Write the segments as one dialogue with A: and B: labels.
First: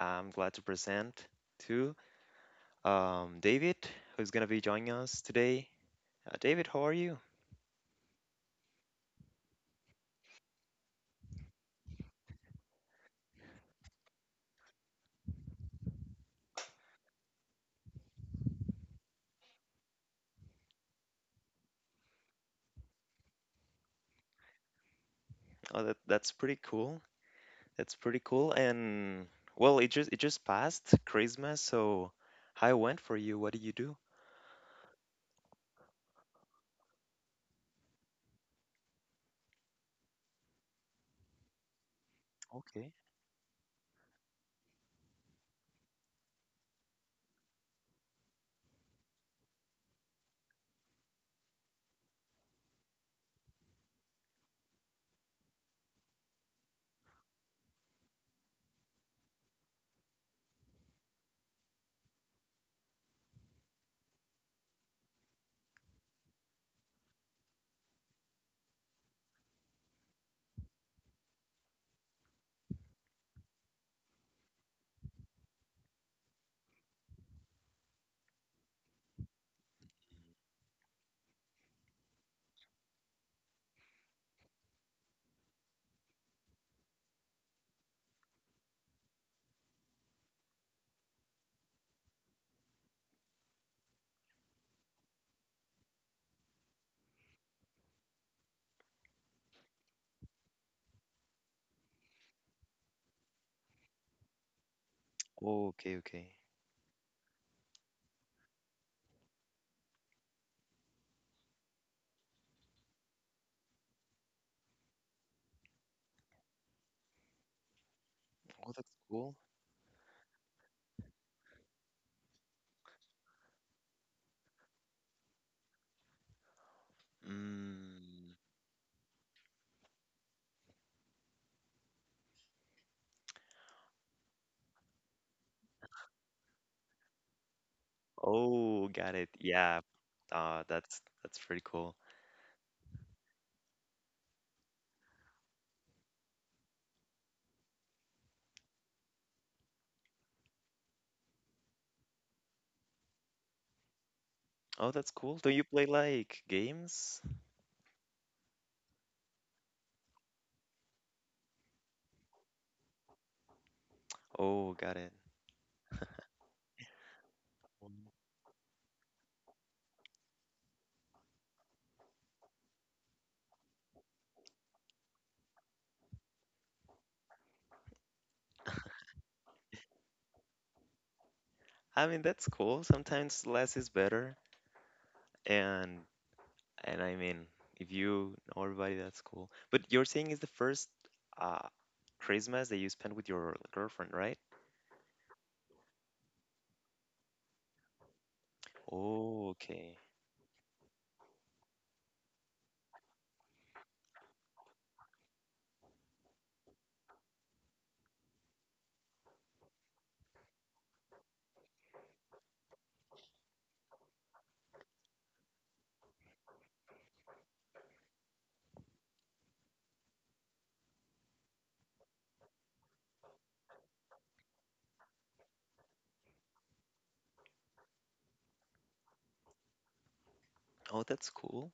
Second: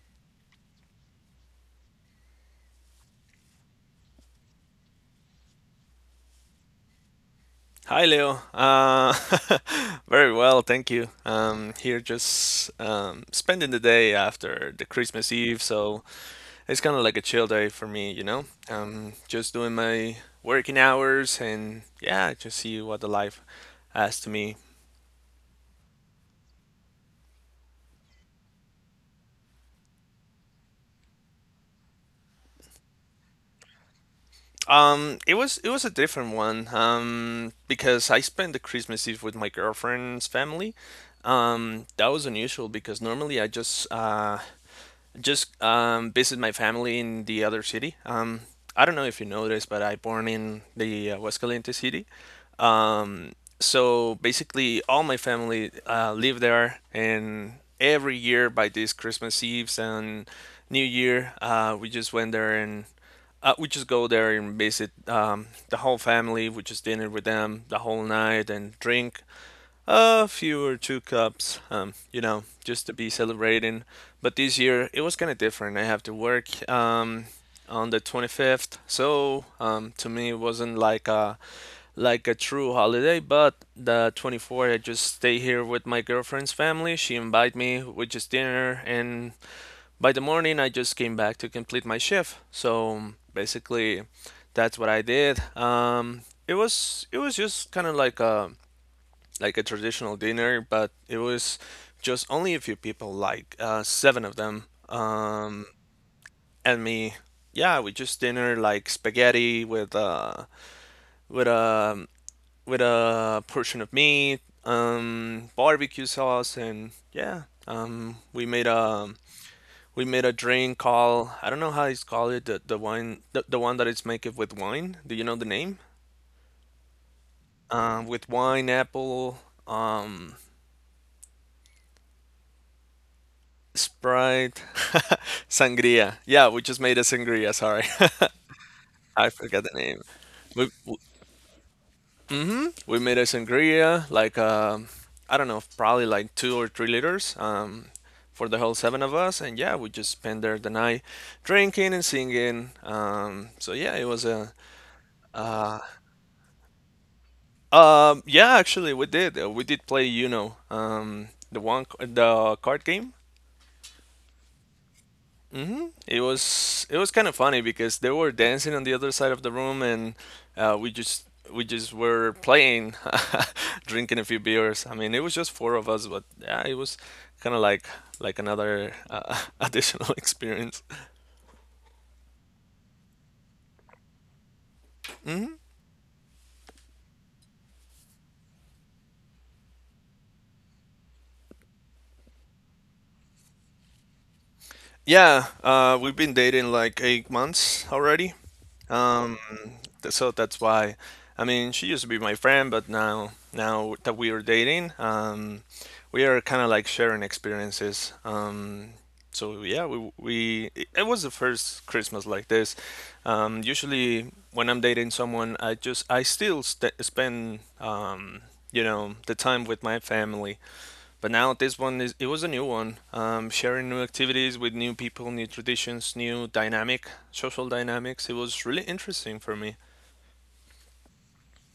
A: I'm glad to present to David, who's going to be joining us today. David, how are you?
B: Hi, Leo. Very well, thank you. Here just spending the day after the Christmas Eve, so it's kind of like a chill day for me, you know? Just doing my working hours and yeah, just see what the life has to me.
A: Oh, that's pretty cool. That's pretty cool. And, well, it just passed Christmas, so how it went for you? What did you do?
B: It was a different one because I spent the Christmas Eve with my girlfriend's family. That was unusual
A: Okay.
B: because normally I just visit my family in the other city. I don't know if you noticed, but I born in the Aguascalientes city. Um, so basically, all my family live there, and every year by these Christmas Eves and New Year, we just went there and we just go there and visit the whole family. We just dinner with them the whole night and drink. A few or two cups, just to be celebrating. But this year it was kind of different. I have to work on the 25th, so to me it wasn't like a true holiday. But the 24th, I just stay here with my girlfriend's family. She invited me, we just dinner, and by the morning I just came back to complete my shift. So basically, that's what I did. It was just kind of like a traditional dinner, but it was just only a few people, like seven of them,
A: Okay, okay.
B: and me. Yeah, we just dinner like spaghetti with with a with a portion of meat, barbecue sauce, and yeah, we made
A: Oh, that's
B: a
A: cool.
B: we made a drink called, I don't know how it's called, it the wine, the one that is made with wine. Do you know the name? With
A: Mm.
B: wine, apple, um. Sprite, sangria. Yeah, we just made a sangria. Sorry,
A: Oh, got it.
B: I forgot the
A: Yeah.
B: name. We
A: That's pretty cool.
B: we made a sangria like I don't know, probably like 2 or 3 liters for the whole seven of us, and yeah, we just spent there the night drinking and singing. So yeah, it was a
A: Oh, that's cool. Do you play like games?
B: yeah, actually we did play Uno, the card game.
A: Oh, got it.
B: It was kind of funny because
A: Mm.
B: they were dancing on the other side of the room and we just were playing, drinking a few beers. I mean, it was just four of us, but yeah, it was kind of like another additional experience.
A: I mean, that's cool. Sometimes less is better, and and I mean, if you know everybody, that's cool. But you're saying it's the first uh Christmas that you spent with your girlfriend, right?
B: Yeah, we've been dating like 8 months already. Um,
A: Oh, okay.
B: so that's why. I mean, she used to be my friend, but now that we are dating, we are kind of like sharing experiences. So yeah, we it it was the first Christmas like this. Usually when I'm dating someone, I just I still st spend the time with my family. But now this one is it was a new one. Sharing new activities with new people, new traditions, new dynamic, social dynamics. It was really interesting for me.
A: Oh, that's cool.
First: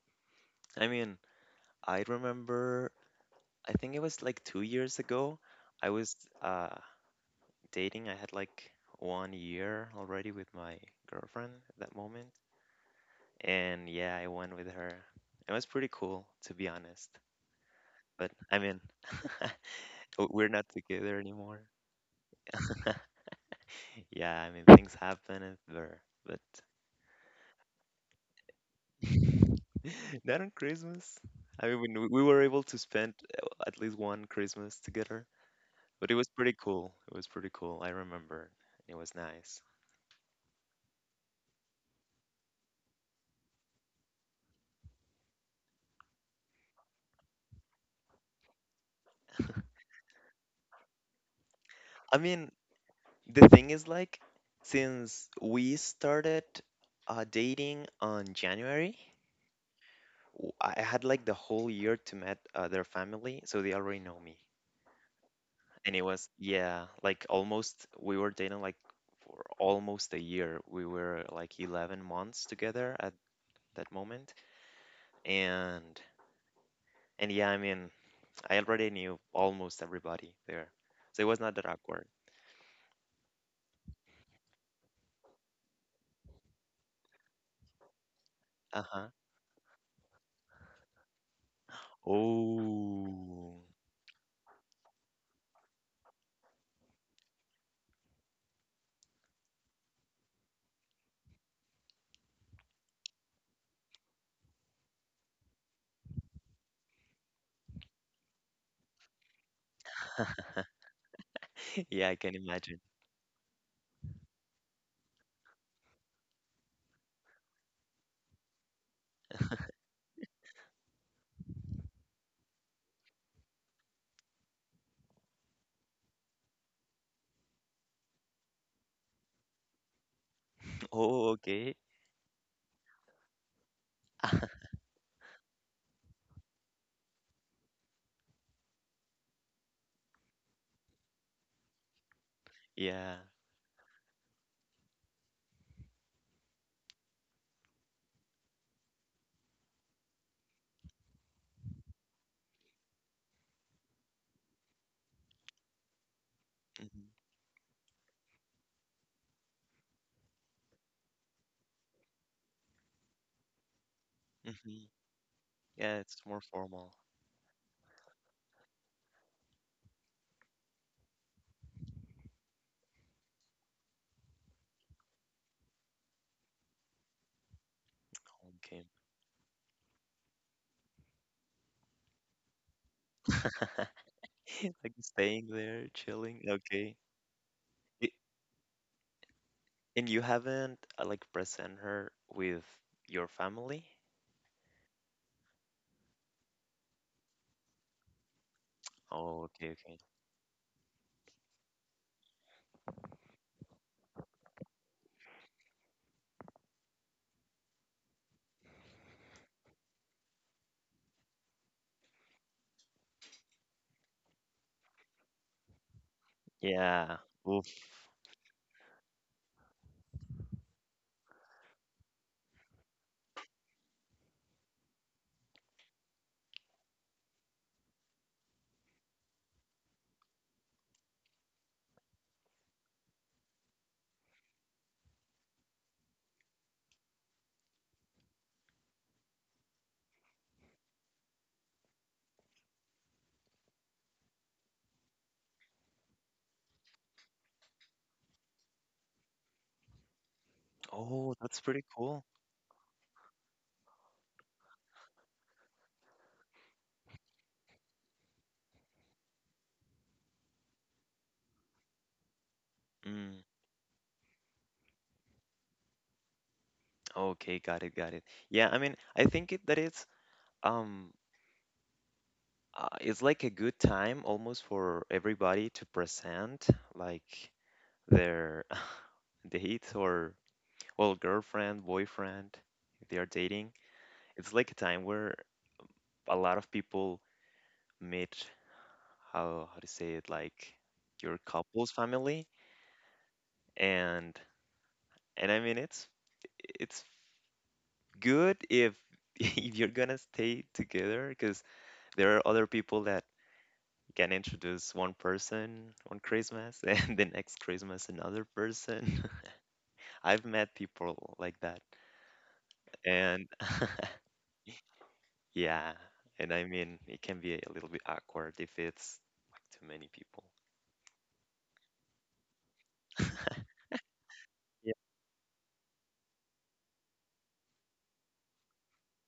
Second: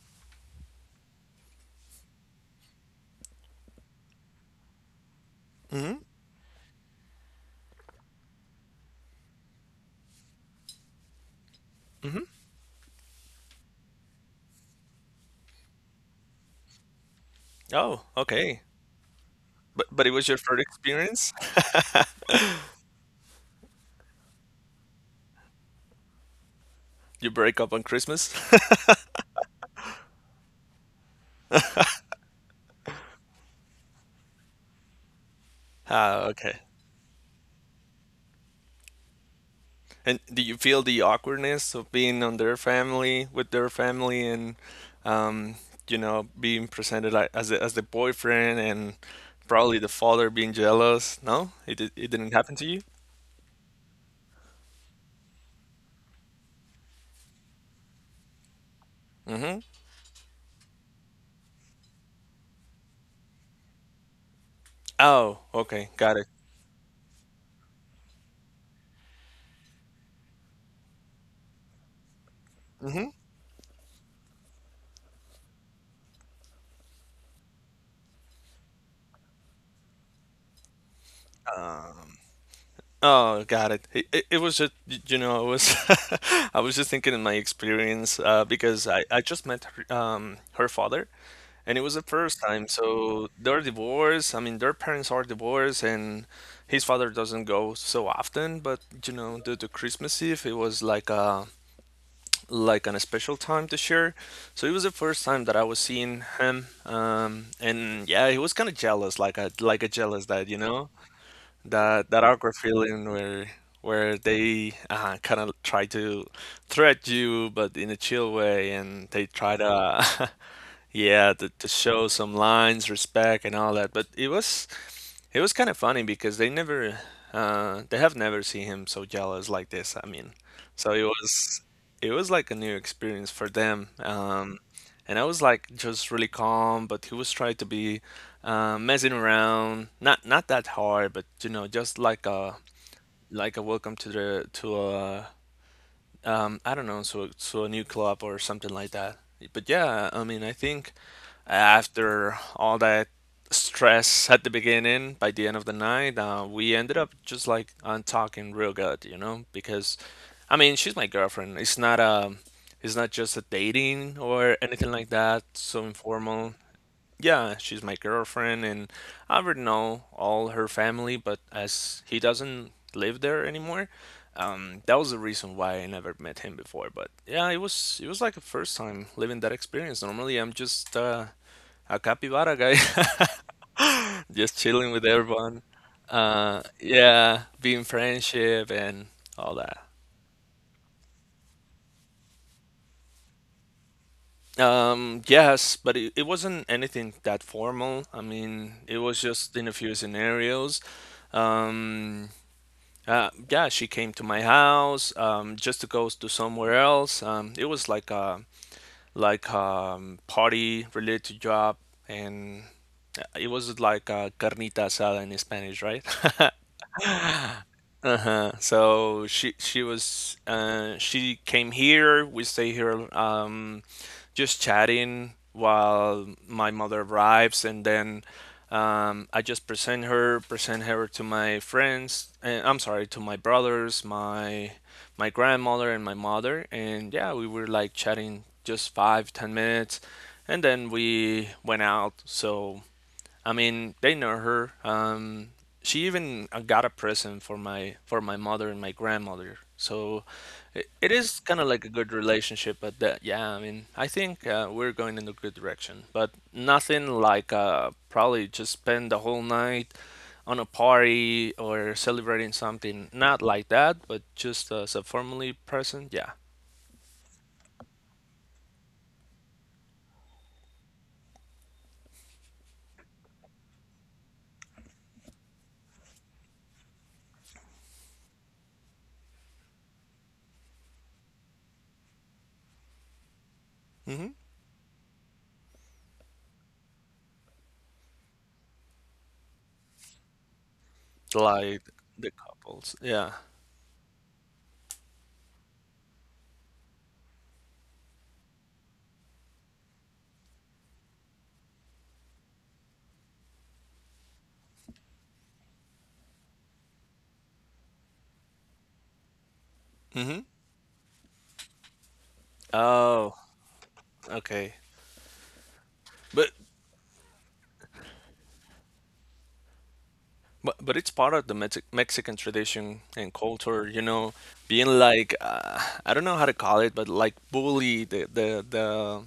A: I mean, I remember. I think it was like 2 years ago. I was uh dating. I had like one year already with my girlfriend at that moment. And yeah, I went with her. It was pretty cool, to be honest.
B: Oh,
A: But I
B: okay.
A: mean,
B: But it was your
A: we're
B: first
A: not together
B: experience?
A: anymore. Yeah, I mean, things happen, and there, but
B: You break up on Christmas?
A: not on Christmas. I mean, when we were able to spend at least one Christmas together, but it was
B: Ah,
A: pretty
B: okay.
A: cool. It was pretty cool. I remember. It was nice.
B: And do you feel the awkwardness of being on their family with their family and um, being presented like as the boyfriend and probably the father being jealous? No? It
A: I
B: didn't
A: mean,
B: happen to you?
A: the thing is, like, since we started dating on January,
B: Mm-hmm.
A: I had like the whole year to meet their family, so they already know me.
B: Oh, okay.
A: And it
B: Got it.
A: was, yeah, like almost, we were dating like for almost a year. We were like 11 months together at that moment. And, and yeah, I mean, I already knew almost everybody there. So it was not that awkward.
B: Oh, got it. It was just, I was just thinking in my experience because I,
A: Uh-huh.
B: I just met her, her father, and it was the first time. So
A: Oh.
B: they're divorced. I mean, their parents are divorced, and his father doesn't go so often. But due to Christmas Eve, it was like a an special time to share. So it was the first time that I was seeing him, and yeah, he was kind of jealous, like a jealous dad.
A: Yeah,
B: That
A: I
B: that
A: can
B: awkward
A: imagine.
B: feeling where they kind of try to threat you, but in a chill way, and they try to yeah to show some lines, respect, and all that. But it was kind of funny because they have never seen him so jealous like this. I mean, so it
A: Oh,
B: was,
A: okay.
B: it was like a new experience for them. Um, and I was like just really calm, but he was trying to be messing around, not that hard, but just like a
A: Yeah.
B: welcome to the to a I don't know, so to a new club or something like that. But yeah, I mean, I think after all that stress at the beginning, by the end of the night, we ended
A: Mhm.
B: up just like on talking real good, because I mean, she's my girlfriend. It's not just a dating or
A: Mhm.
B: anything like that, so
A: Yeah, it's more
B: informal.
A: formal.
B: Yeah, she's my girlfriend, and I already know all her family, but as he doesn't live there anymore, that was the reason why I never met him before. But yeah, it was like a
A: Home
B: first
A: camp.
B: time living that experience. Normally, I'm just a capybara guy, just chilling
A: Like
B: with
A: staying
B: everyone.
A: there, chilling.
B: Uh,
A: Okay.
B: yeah, being
A: Y-
B: friendship and all that.
A: And you haven't like present her with your family?
B: Yes, but it wasn't anything that formal. I mean, it was
A: Oh,
B: just
A: okay,
B: in a few
A: okay.
B: scenarios. Um, yeah, she came to my house just to go to somewhere else. It was like a party related to job, and it was like a carnita asada in Spanish, right?
A: Yeah. Oof.
B: Uh-huh. So she came here, we stay here just chatting while my mother arrives, and then I just present her to my friends, and I'm sorry, to my brothers, my grandmother and my mother, and yeah, we were like chatting just 5, 10 minutes, and then we went out. So I mean, they know her. She even got a present for my mother and my grandmother. So it
A: Oh,
B: is
A: that's
B: kind of
A: pretty
B: like a good
A: cool.
B: relationship. But that, yeah, I mean, I think we're going in a good direction. But nothing like probably just spend the whole night on a party or celebrating something.
A: Mm.
B: Not like that, but just as a family present. Yeah.
A: Okay, got it, got it. Yeah, I mean, I think that um it's like a good time almost for everybody to present like their date or well, girlfriend, boyfriend, if they are dating,
B: hmm
A: it's like a time where a lot of people meet how to say it like your
B: Like
A: couple's
B: the
A: family
B: couples. Yeah.
A: and and I mean it's good if if you're gonna stay together because there are other people that can introduce one person on Christmas and the next Christmas another person.
B: Hmm.
A: I've met people like that
B: Oh,
A: and
B: okay.
A: Yeah, and
B: But
A: I mean, it can be a little bit awkward if it's like too many people.
B: but it's part of the Mexican tradition and culture, being
A: Yeah,
B: like I don't know how to call it, but like bully the the the,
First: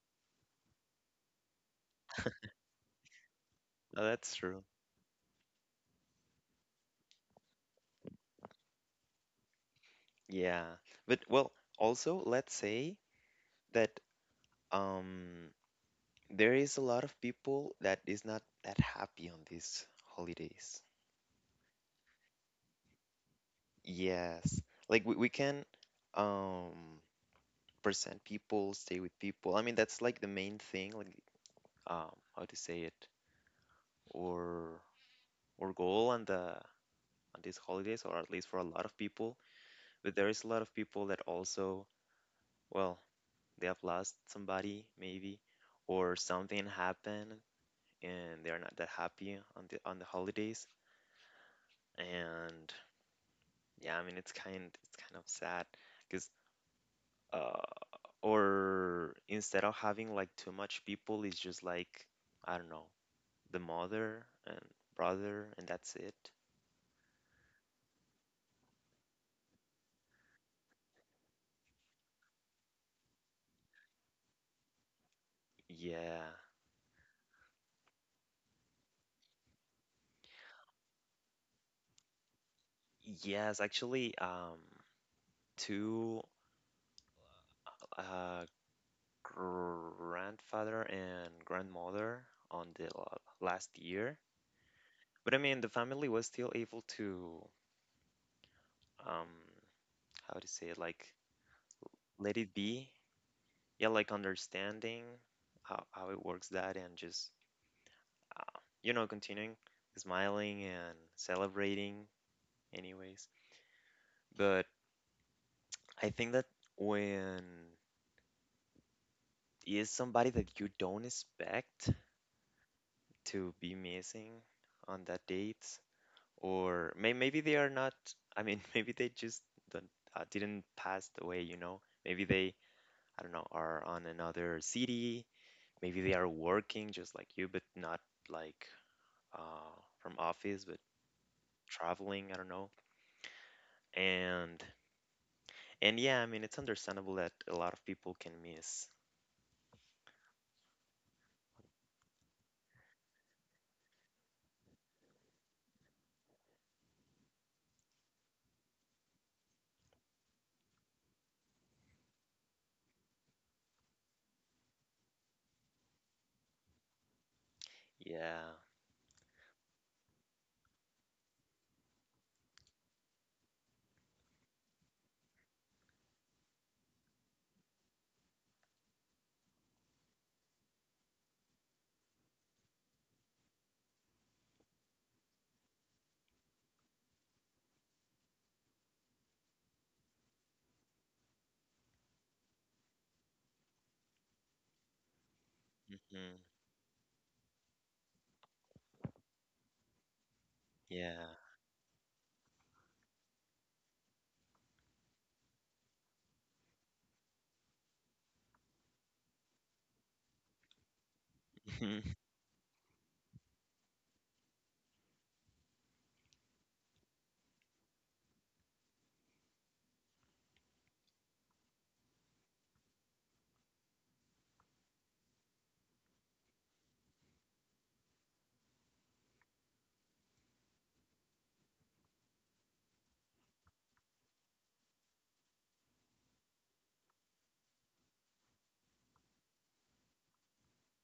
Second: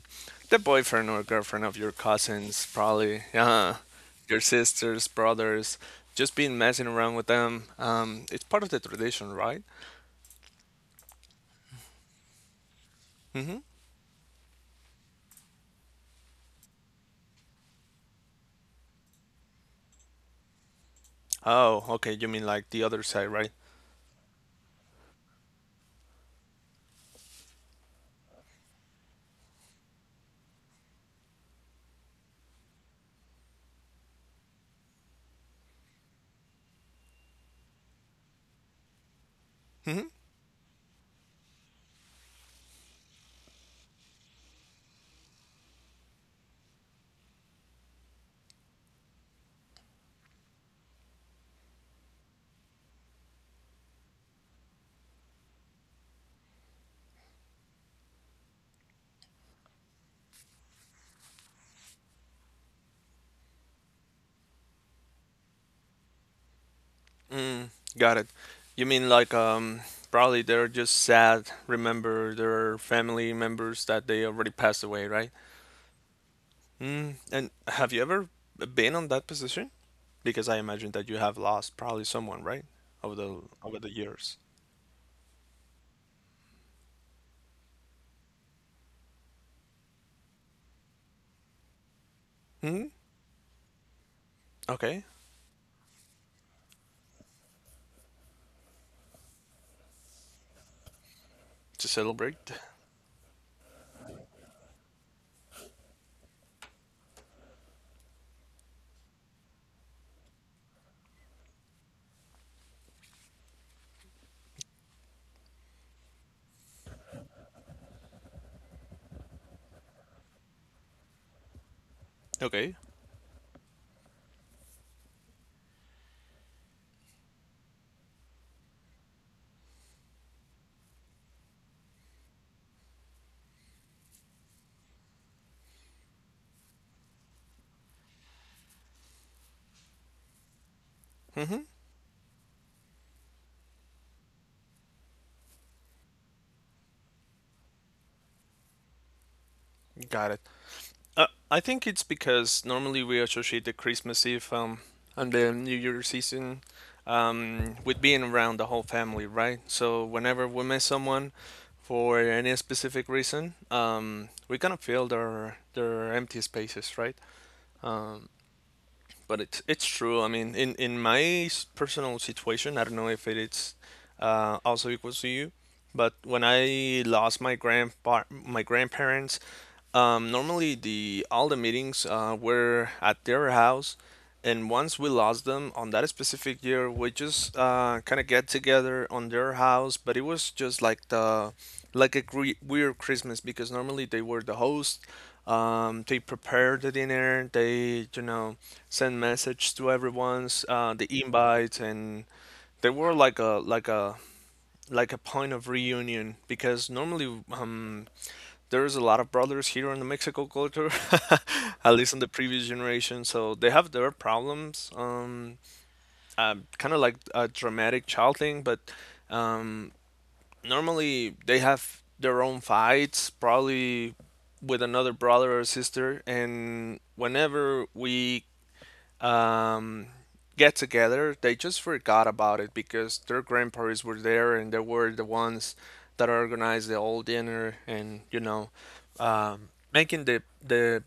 B: the boyfriend or girlfriend of your cousins, probably, yeah,
A: no, that's
B: your
A: true.
B: sisters, brothers, just being messing around with them. It's part of the tradition, right?
A: Yeah, but well, also let's say
B: Mm-hmm.
A: that um there is a lot of people that is not that happy on these holidays.
B: Oh, okay. You mean like the other side, right?
A: Yes, like we can um present people, stay with people. I mean, that's like the main thing, like how to say it, or or goal on these holidays, or at least for a lot of people.
B: Mm-hmm.
A: But there is a lot of people that also, well, they have lost somebody maybe, or something happened and they're not that happy on the holidays. And yeah, I mean it's kind of sad because uh or instead of having like too much people, it's just like I don't know, the mother and brother and that's it.
B: Mm, got it. You mean like probably they're just sad, remember their family members that they already passed away, right?
A: Yeah.
B: And have you ever been on that position? Because I imagine that you have lost probably someone, right? Over the
A: Yes,
B: over the
A: actually,
B: years.
A: two uh, grandfather and grandmother on
B: Hmm.
A: the last year.
B: Okay.
A: But I mean, the family was still able to, um, how to say it, like
B: To
A: let
B: celebrate.
A: it be. Yeah, like understanding how it works that and just, continuing smiling and celebrating, anyways. But I think that when is somebody that you don't expect
B: Okay.
A: to be missing on that date, or maybe they are not, I mean, maybe they just don't, didn't pass away, maybe they, I don't know, are on another city, maybe they are working just like you but not like uh, from office but
B: Mm-hmm.
A: traveling, I don't know. And and yeah, I mean it's understandable that a lot of people can miss.
B: Got it. I think it's because normally we associate the Christmas Eve and the New Year's season with being around the whole family, right? So whenever we miss someone for any specific reason, we kind of fill their empty spaces, right? Uh,
A: Yeah.
B: but it's true. I mean, in my personal situation, I don't know if it's also equals to you, but when I lost my grandparents, normally the all the meetings were at their house, and once we lost them on that specific year, we just kind of get together on their house, but it was just like the like a gre weird Christmas because normally they were the host. They
A: Hmm.
B: prepared the dinner. They, send message to everyone's the
A: Yeah.
B: invite, and they were like a point of reunion because normally there's a lot of brothers here in the Mexico culture, at least in
A: Mhm.
B: the previous generation, so they have their problems, kind of like a dramatic child thing, but um normally they have their own fights, probably with another brother or sister, and whenever we um, get together. They just forgot about it because their grandparents were there and they were the ones that organized the whole dinner and making the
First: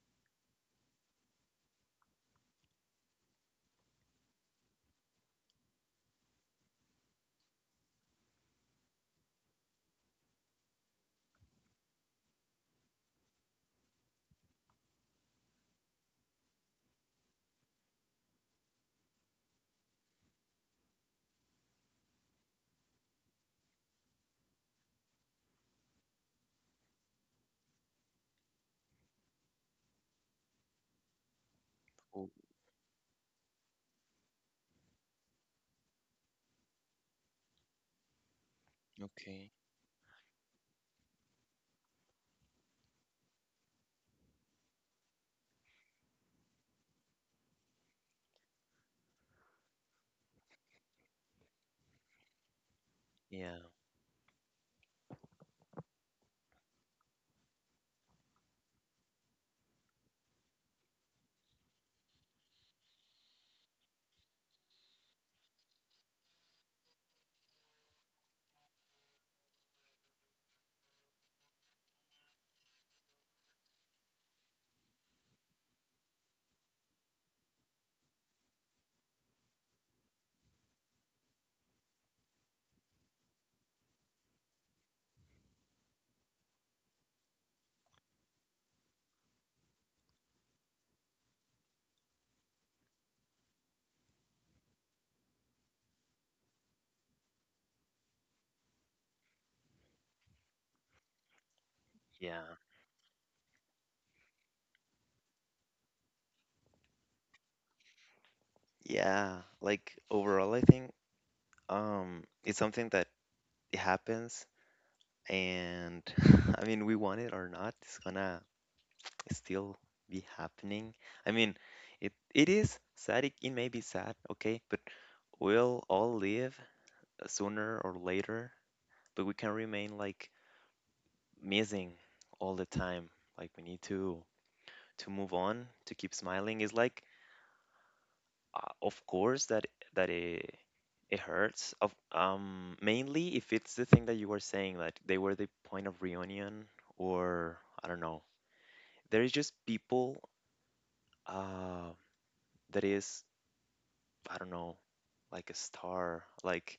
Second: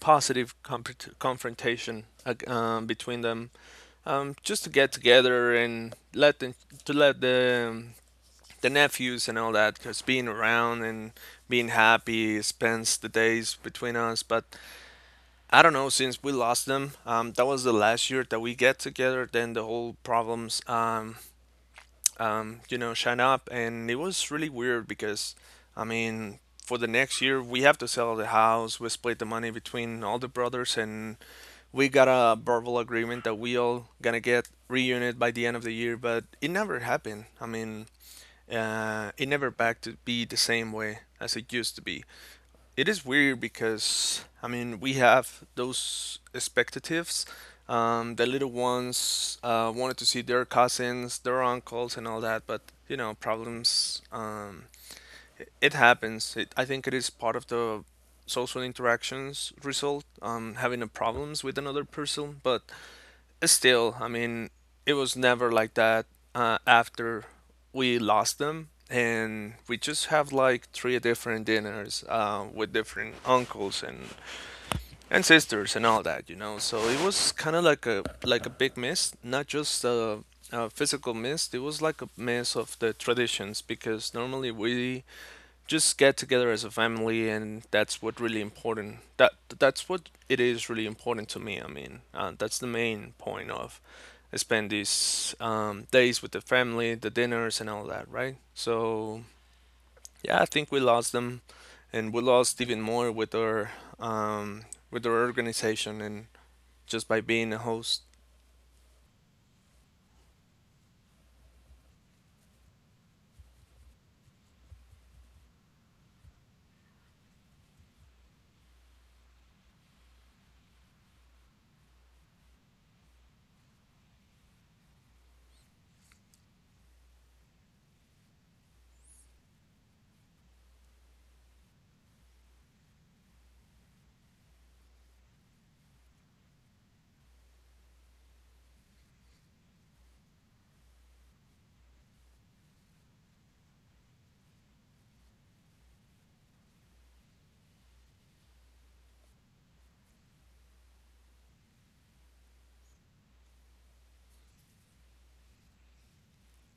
B: positive confrontation between them, just to get together and let the, to let the nephews and all that, because being around and being happy spends the days between us. But I don't know, since we lost them, that was the last year that we get together. Then the whole problems, shine up. And it was really weird because, I mean, for the next year, we have to sell the house. We split the money between all the brothers, and we got
A: Oh,
B: a verbal agreement that we all gonna get reunited by the end of the year, but it never happened. I mean, it never
A: okay.
B: back to be the same way as it used to be. It is weird because I mean we have those expectatives. The little ones wanted to see their cousins, their uncles, and all that, but, you know,
A: Yeah,
B: problems. It happens. I think it is part of the social interactions result. Having a problems with another person, but still, I mean, it was never like that after we lost them. And we just have like three different dinners with different uncles and sisters and all that, you know. So it was kind of like a big miss, not just a physical miss. It was like a miss of the traditions, because normally we just get together as a family, and that's what really important that that's what it is really important to me, I mean, that's the main point of spend these days with the family, the dinners, and all that, right? So, yeah, I think we lost them, and we
A: yeah,
B: lost even more with our um, organization and just by being a host.
A: yeah, like overall I think it's something that it happens. And I mean, we want it or not, it's gonna still be happening. I mean, it is sad. It may be sad, okay, but we'll all live sooner or later. But we can remain like missing all the time. Like we need to move on, to keep smiling. It's like, of course that that it hurts. Of mainly if it's the thing that you were saying, like they were the point of reunion, or I don't know there is just people uh, that is I don't know like a star like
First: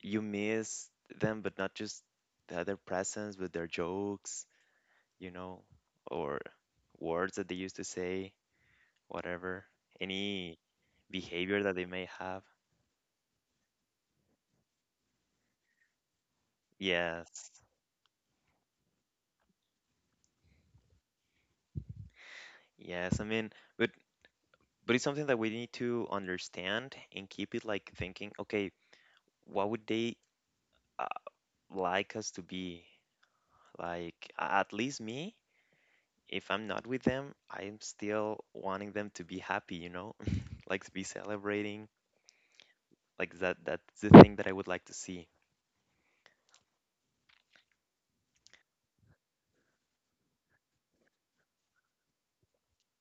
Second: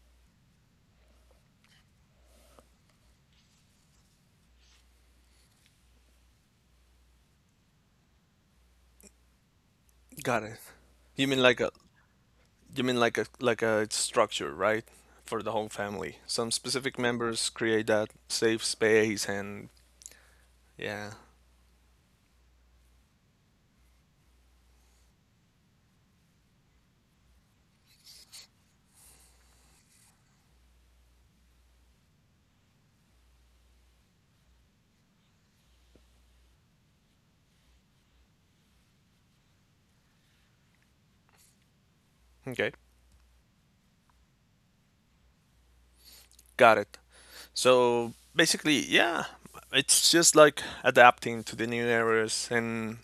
A: you miss them but not just their presence but their jokes, you know or words that they used to say, whatever,
B: Got
A: any
B: it. you mean like
A: behavior
B: a
A: that they may have.
B: You mean like a structure, right? For the whole family. Some specific members
A: Yes.
B: create that safe space, and yeah.
A: Yes, I mean, but but it's something that we need to understand and keep it like thinking, okay, what would they uh, like us to be, like at least me, if I'm not with them, I'm still wanting them to be happy, like to be celebrating.
B: Okay.
A: Like that's the thing that I would like to see.
B: Got it. So basically, yeah, it's just like adapting to the new areas and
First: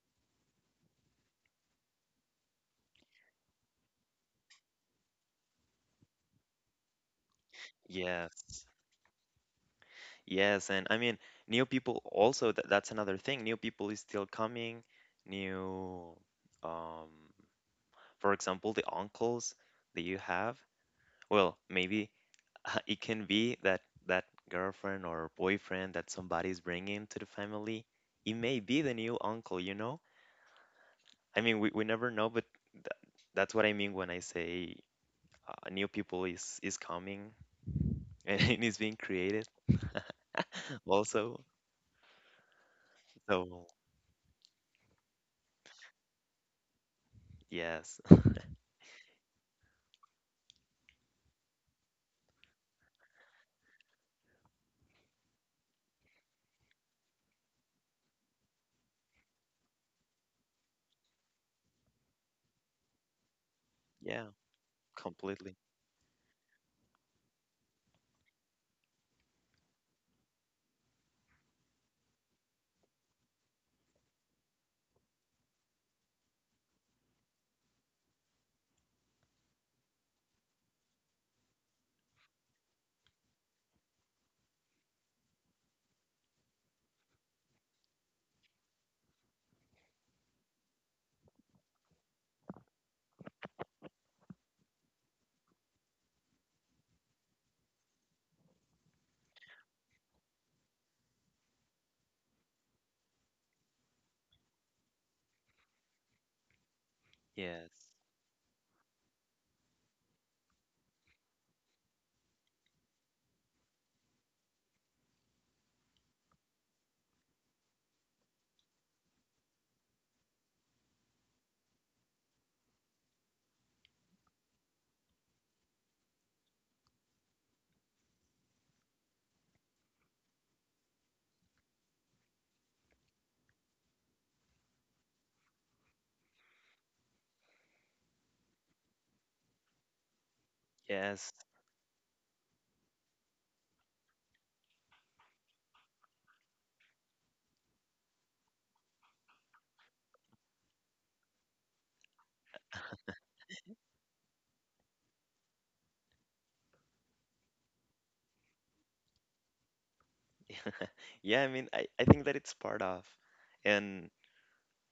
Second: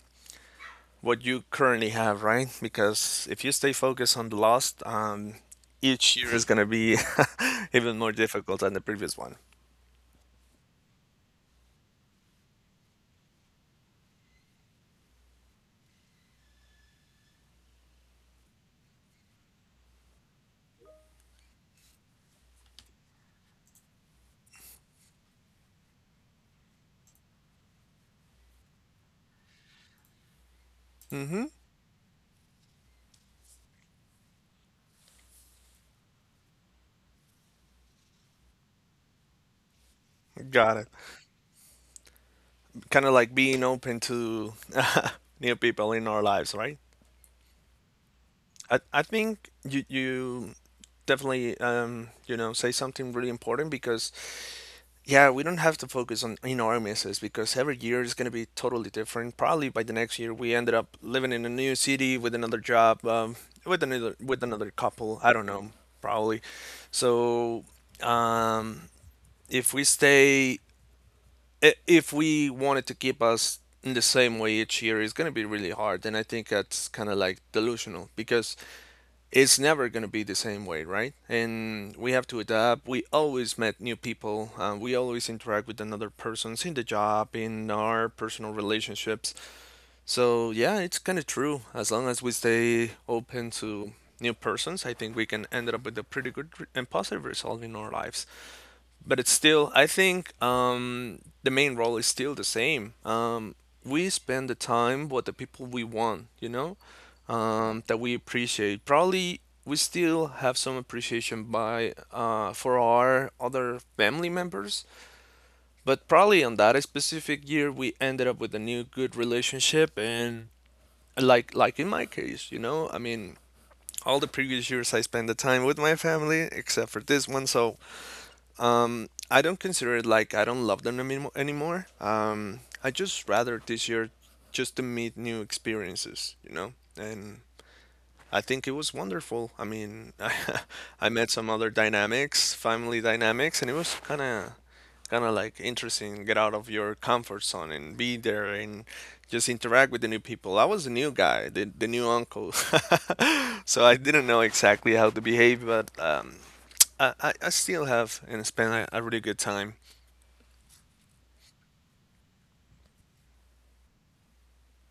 B: what you currently have, right? Because if you stay focused on the lost, each year is gonna be even more difficult
A: Yes.
B: than the previous one.
A: Yes. And I mean, new people also, that's another thing. New people is still coming. New, um, for example, the uncles that you have. Well, maybe it can be that that girlfriend or boyfriend that somebody's bringing to the family. It may be the new uncle, you know? I
B: Hmm.
A: mean, we never know, but tha that's what I mean when I say new people is coming and it is being created
B: Got it.
A: also.
B: Kind of like being
A: So
B: open to new people in our lives, right?
A: yes,
B: I think you definitely say something really important, because, yeah, we don't have to focus on our misses, because every year is going to be totally different. Probably by the next year we ended up living in a new city with another job,
A: yeah,
B: with another couple, I don't
A: completely.
B: know. Probably, so um if we stay if we wanted to keep us in the same way, each year it's going to be really hard, and I think that's kind of like delusional, because it's never going to be the same way, right? And we have to adapt. We always met new people. We always interact with another persons in the job, in our personal relationships. So, yeah, it's kind of true. As long as we stay open to new persons, I think we can end up with a pretty good and positive result in our lives. But it's still I think the main role is still the same. We spend the time with the people we want,
A: Yes,
B: that we appreciate. Probably we still have some appreciation by for our other family members, but probably on that specific year we ended up with a new good relationship. And like in my case, I mean, all the previous years I spent the time with my family except for this one. So, I don't consider it like I don't love them anymore. I just rather this year just to meet new experiences, you know, and I think it was wonderful. I mean, I met
A: yes,
B: some other dynamics, family dynamics, and it was kind of like interesting get out of your comfort zone and be there and just interact with the new people. I was the new guy, the new uncle. So I didn't know exactly how to behave, but I still have and spent a really good time.
A: yeah. I mean, I think that it's part of, and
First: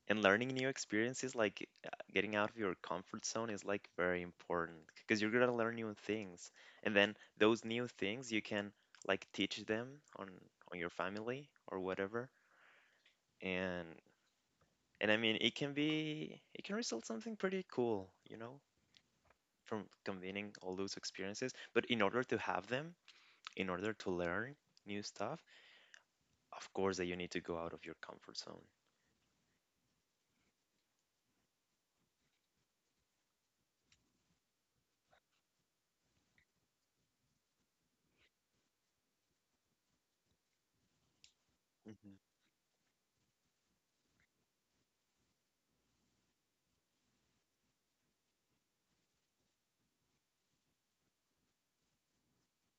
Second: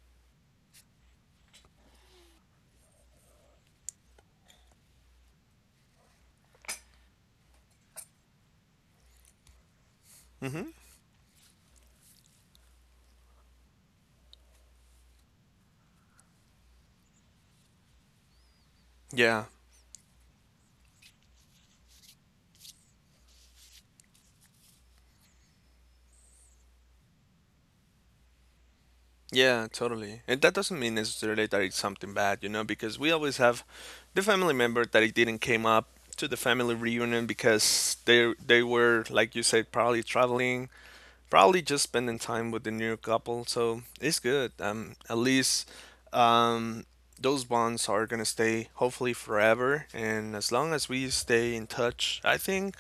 A: and learning new experiences like getting out of your comfort zone is like very important because you're gonna learn new things, and then those new things you can like teach them on your family or whatever. and And I mean, it can result something pretty cool,
B: Yeah.
A: from convening all those experiences. But in order to have them, in order to learn new stuff, of course that you need to go out of your comfort zone.
B: Yeah, totally. And that doesn't mean necessarily that it's something bad, you know, because we always have the family member that it didn't came up to the family reunion, because they were, like you said, probably traveling, probably just spending
A: Mhm.
B: time with the new couple. So it's good. At least um, those bonds are gonna stay hopefully forever. And as long as we stay in touch, I think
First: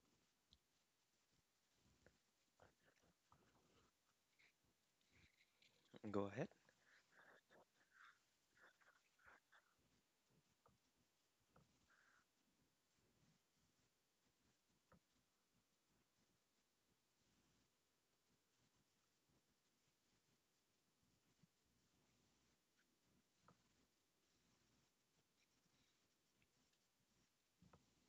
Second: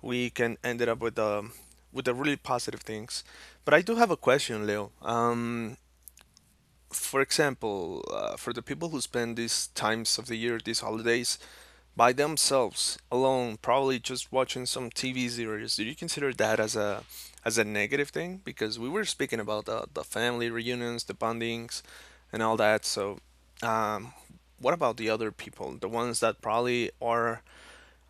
B: we can end it up with the really positive things. But I do have a question, Leo.
A: Go ahead.
B: For example, for the people who spend these times of the year, these holidays, by themselves alone, probably just watching some TV series, do you consider that as a negative thing? Because we were speaking about the family reunions, the bondings, and all that. So, um, what about the other people, the ones that probably are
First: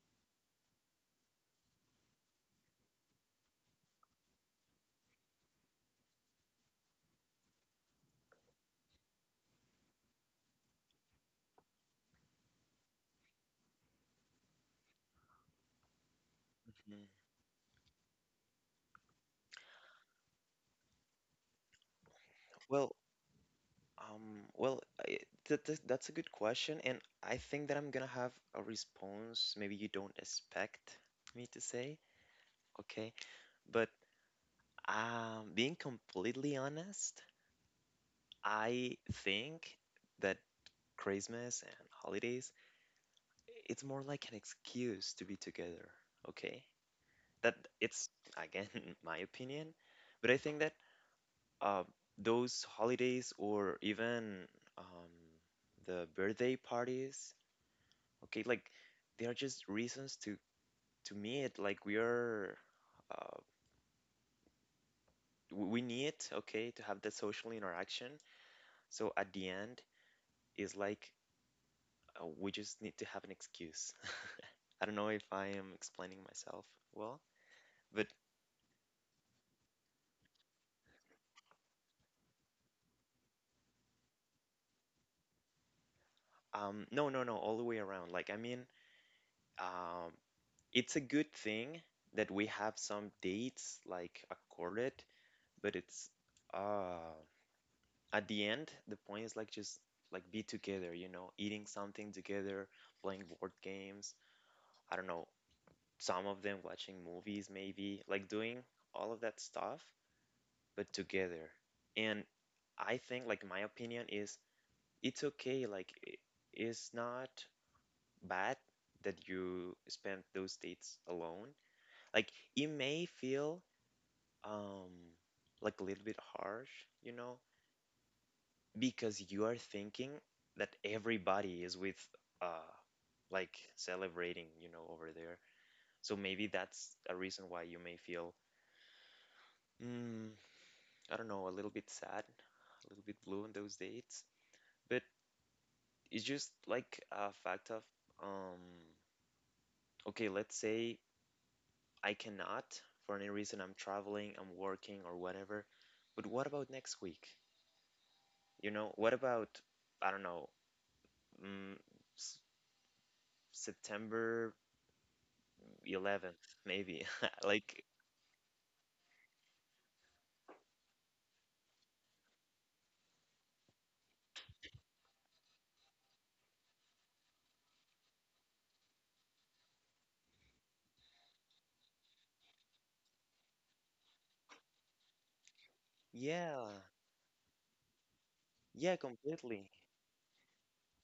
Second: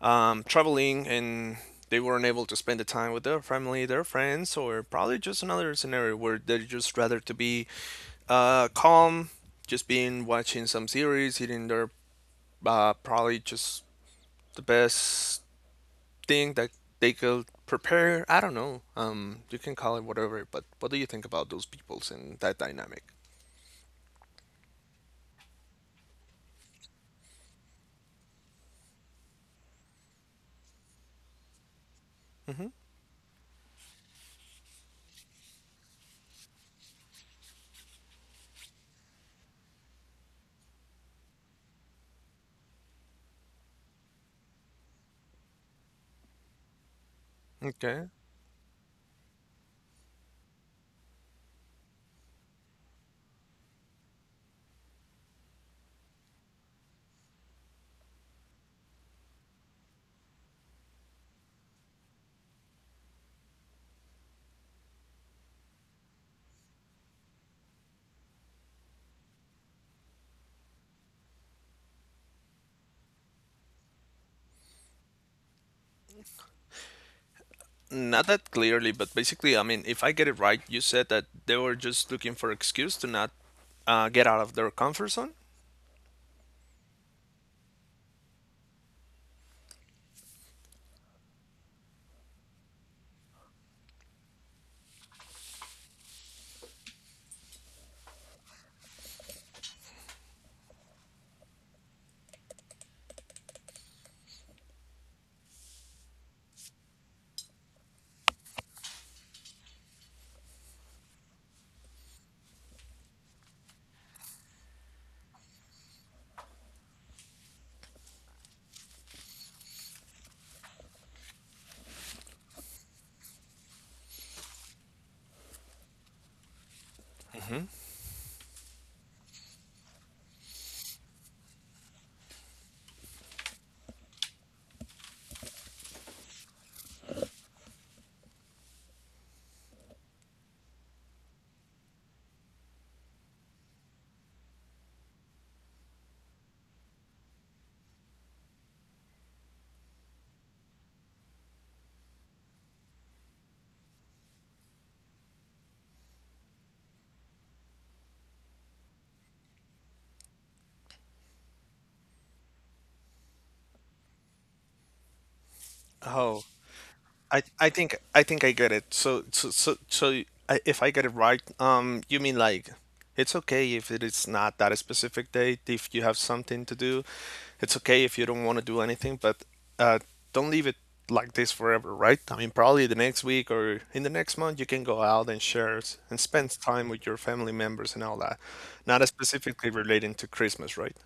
B: traveling, and they weren't able to spend the time with their family, their friends, or probably just another scenario where they just rather to be calm, just being watching some series, eating their probably just the best thing that
A: Mhm.
B: they could prepare. I don't know. You can call it whatever, but what do you think about those peoples and that
A: Well,
B: dynamic?
A: well, I, th th that's a good question, and I think that I'm gonna have a response maybe you don't expect me to say, okay? But being completely honest, I think that Christmas and holidays, it's more like an excuse to be together, okay? That
B: Okay.
A: it's again my opinion, but I think that uh, those holidays or even um, the birthday parties, okay, like they are just reasons to meet. Like we are, uh, we need, okay, to have that social interaction. So at the end is like we just need to have an excuse. I don't know if I am explaining myself well, but
B: Not that clearly, but basically, I mean, if I get it right, you said that they were just looking for excuse to not get out of their comfort zone.
A: no, no, no, all the way around. Like, I mean, um, it's a good thing that we have some dates like accorded, but it's uh, at the end, the point is like just like be together, eating something together, playing board games. I don't know, some of them watching movies, maybe like doing all of that stuff, but together. And I think, like my opinion is, it's okay. Like it's not bad that you spend those dates alone. Like it may feel um like a little bit harsh, you know, because you are thinking that everybody is with uh like celebrating, over there. So maybe that's a reason why you may feel, mm, I don't know, a little bit sad, a little bit blue on those dates. But it's just like a fact of, um okay, let's say I cannot, for any reason, I'm traveling, I'm working or whatever, but what about next week, what about, I don't know, mm, S- September
B: Oh,
A: 11th maybe, like,
B: I think I get it. So if I get it right, you mean like it's okay if it is not that specific date, if you have something to do, it's okay if you don't want to do anything, but uh, don't leave it like this forever, right? I mean, probably the next week or in the next month you can go out and share and spend
A: yeah,
B: time with your family members and all that.
A: yeah,
B: Not specifically
A: completely.
B: relating to Christmas, right?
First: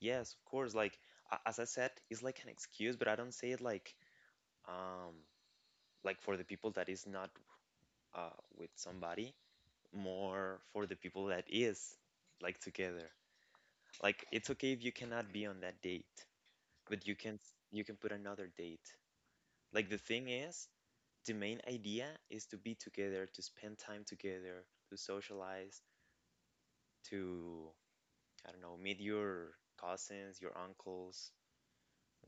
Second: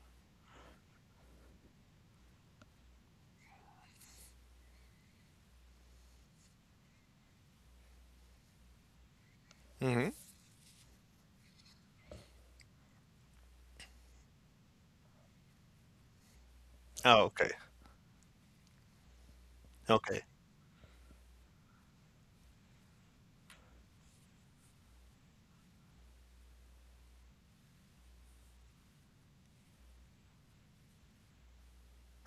A: Yes, of course, like as I said it's like an excuse, but I don't say it um like for the people that is not uh with somebody, more for the people that is like together. Like it's okay if you cannot be on that date, but you
B: Oh,
A: can
B: okay.
A: you can put another date. Like the
B: Okay.
A: thing is, the main idea is to be together, to spend time together, to socialize, to I don't know, meet your cousins, your uncles,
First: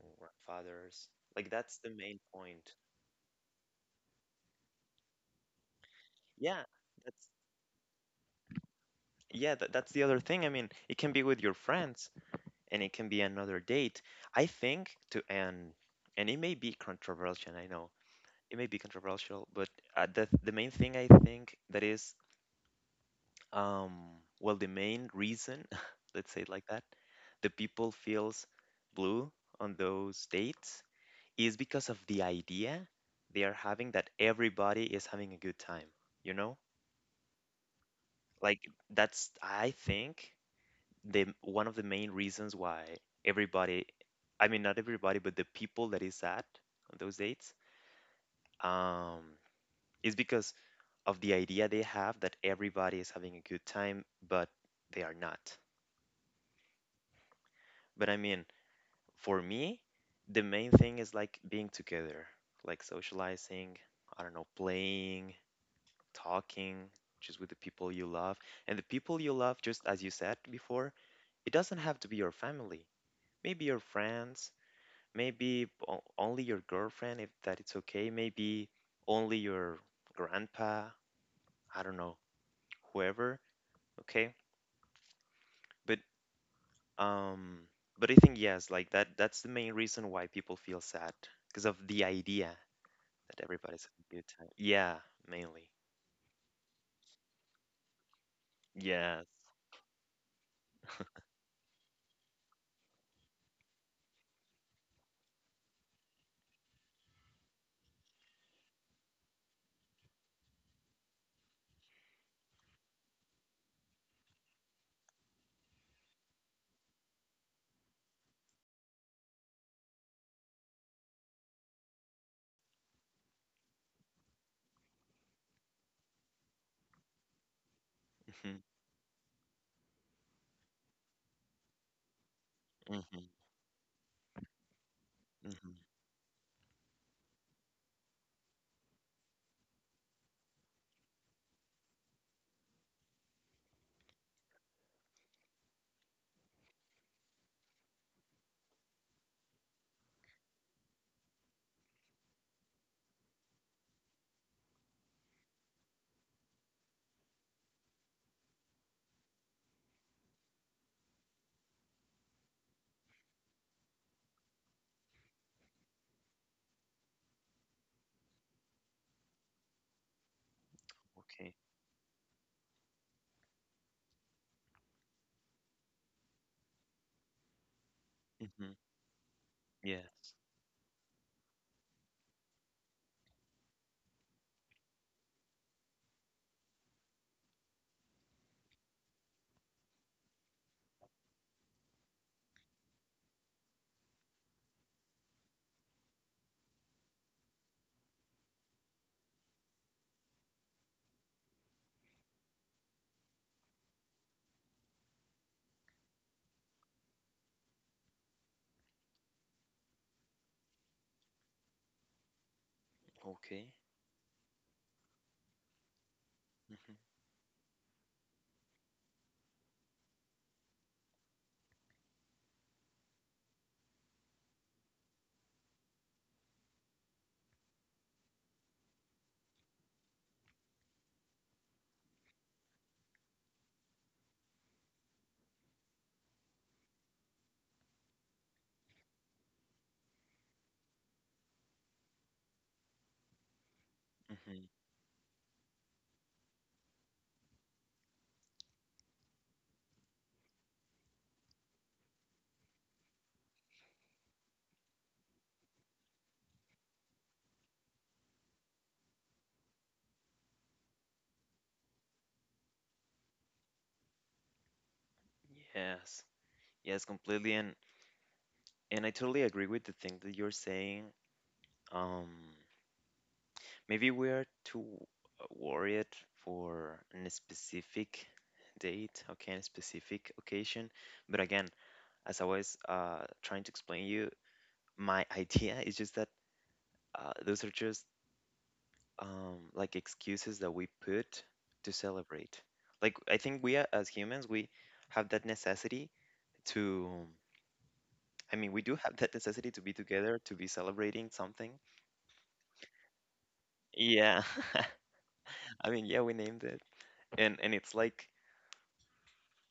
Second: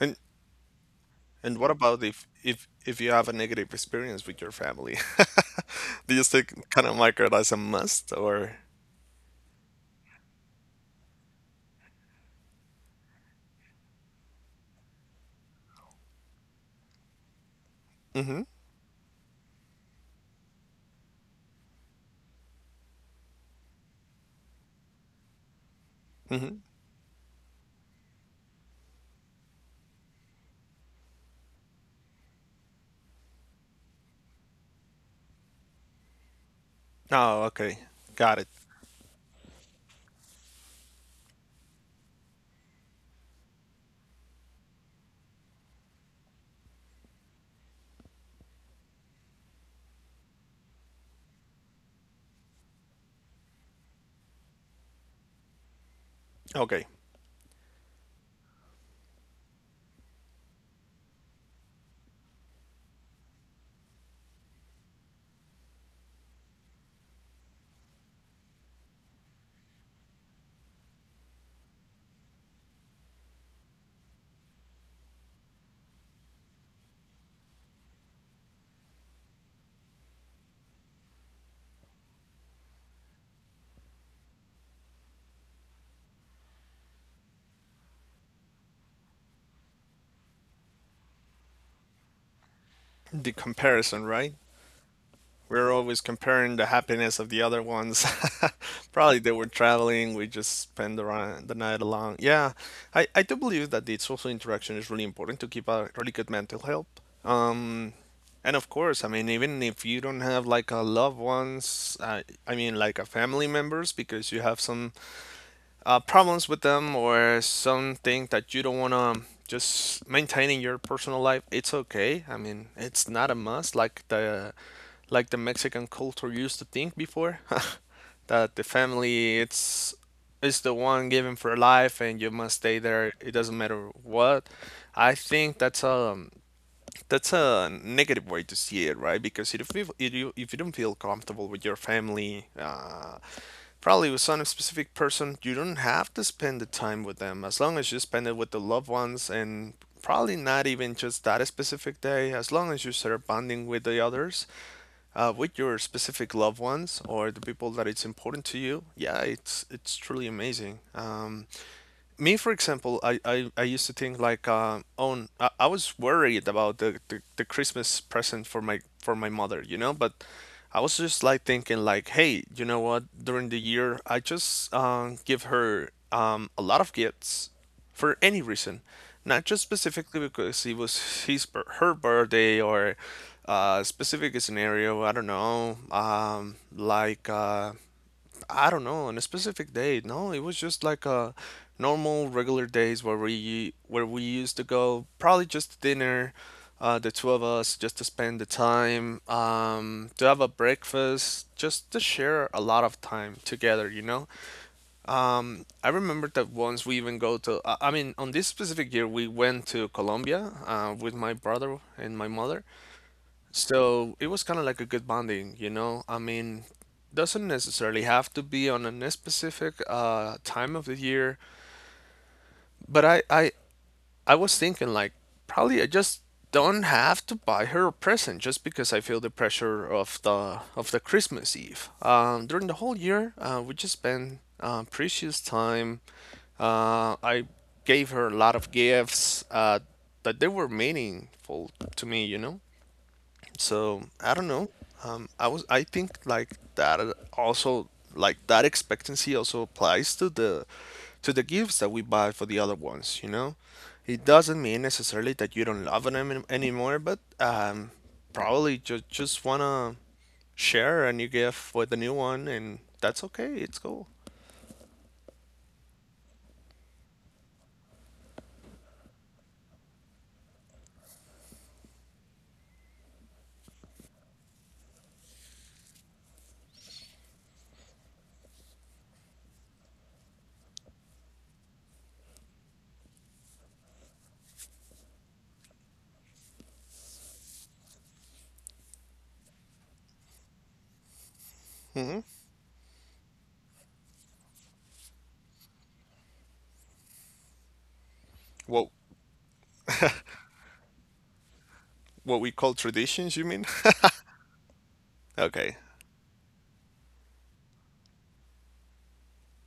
A: your grandfathers. Like
B: What
A: that's the
B: about
A: main
B: if
A: point.
B: you have a negative experience with your family? Do you still
A: Yeah,
B: kind of mark
A: that's
B: it as a must or?
A: that's the other thing. I mean, it can be with your friends. And it can be another date. I think to end, and it may be controversial, I know
B: Mm-hmm.
A: it may be controversial, but the main thing I think that is, well, the main reason, let's say it
B: Mm-hmm.
A: like that, the people feels blue on those dates is because of the idea they are having that everybody is having a good time, you know?
B: Oh, okay. Got it.
A: Like that's I think the one of the main reasons why everybody I mean, not everybody, but the people that is at on those dates, um, is because of the idea they have that everybody is having a good time, but they are not.
B: Okay.
A: But I mean, for me, the main thing is like being together, like socializing, I don't know, playing, talking, just with the people you love. And the people you love, just as you said before, it doesn't have to be your family. Maybe your friends, maybe only your girlfriend, if that it's okay. Maybe only your grandpa. I don't know, whoever. Okay, but um, but I think yes, like that. That's the main reason why people feel sad because of the idea
B: The
A: that everybody's having
B: comparison,
A: a good
B: right?
A: time. Yeah, mainly.
B: We're always comparing the happiness of the other ones. Probably
A: Yes.
B: they were traveling, we just spend the night along. Yeah, I do believe that the social interaction is really important to keep a really good mental health. Um, And of course, I mean, even if you don't have like a loved ones, I mean, like a family members, because you have some problems with them or something that you don't want to just maintaining your personal life, it's okay. I mean, it's not a must, like the Mexican culture used to think before,
A: Mhm.
B: that the family it's is the one given for life, and you must stay there.
A: Mhm.
B: It doesn't matter what. I think
A: Mhm.
B: that's a negative way to see it, right? Because if you don't feel comfortable with your family, probably with some specific person, you don't have to spend the time with them. As long as you spend it with the loved ones, and probably not even just that specific day. As long as you start bonding with the others, with your specific loved ones or the people that it's important to you, yeah, it's truly amazing. Me, for example, I used to think like I was worried about the christmas present for my mother, you know, but I was just like
A: Okay.
B: thinking like, hey, you know what, during the year I just give her a lot of gifts for any
A: Mhm.
B: reason, not just specifically
A: Yes.
B: because it was her birthday or specific scenario. I don't know, on a specific day. No, it was just like a normal, regular days where we used to go, probably just dinner, the two of us, just to spend the time, to have a breakfast, just to share a lot of time together, you know? I remember that once we even go to, I mean, on this specific year, we went to Colombia, with my brother and my mother.
A: Okay.
B: So it was kind of like a good bonding, you know? I mean,
A: Mhm.
B: doesn't necessarily have to be on a specific time of the year, but I was thinking like probably I just don't have to buy her a present just because I feel the pressure of the Christmas Eve. During the whole year, we just spent precious time. I gave her a lot of gifts that they were meaningful to me. So I don't
A: Mhm.
B: know. I think like that also, like that expectancy also applies to the gifts that we buy for the other ones. It doesn't mean necessarily that you don't love them anymore, but probably just wanna share a new gift with a new one, and that's okay. It's cool.
A: Yes. Yes, completely. And I totally agree with the thing that you're saying. Um, Maybe we are too worried for a specific date, okay, and a specific occasion. But again, as I was trying to explain you, my idea is just that those are just like excuses that we put to
B: hmm
A: celebrate. Like I think we are, as humans, we have that necessity to. I mean, we
B: What
A: do have that necessity to be together, to be celebrating something.
B: what we call traditions, you mean?
A: Yeah.
B: Okay.
A: I mean, yeah, we named it. And it's like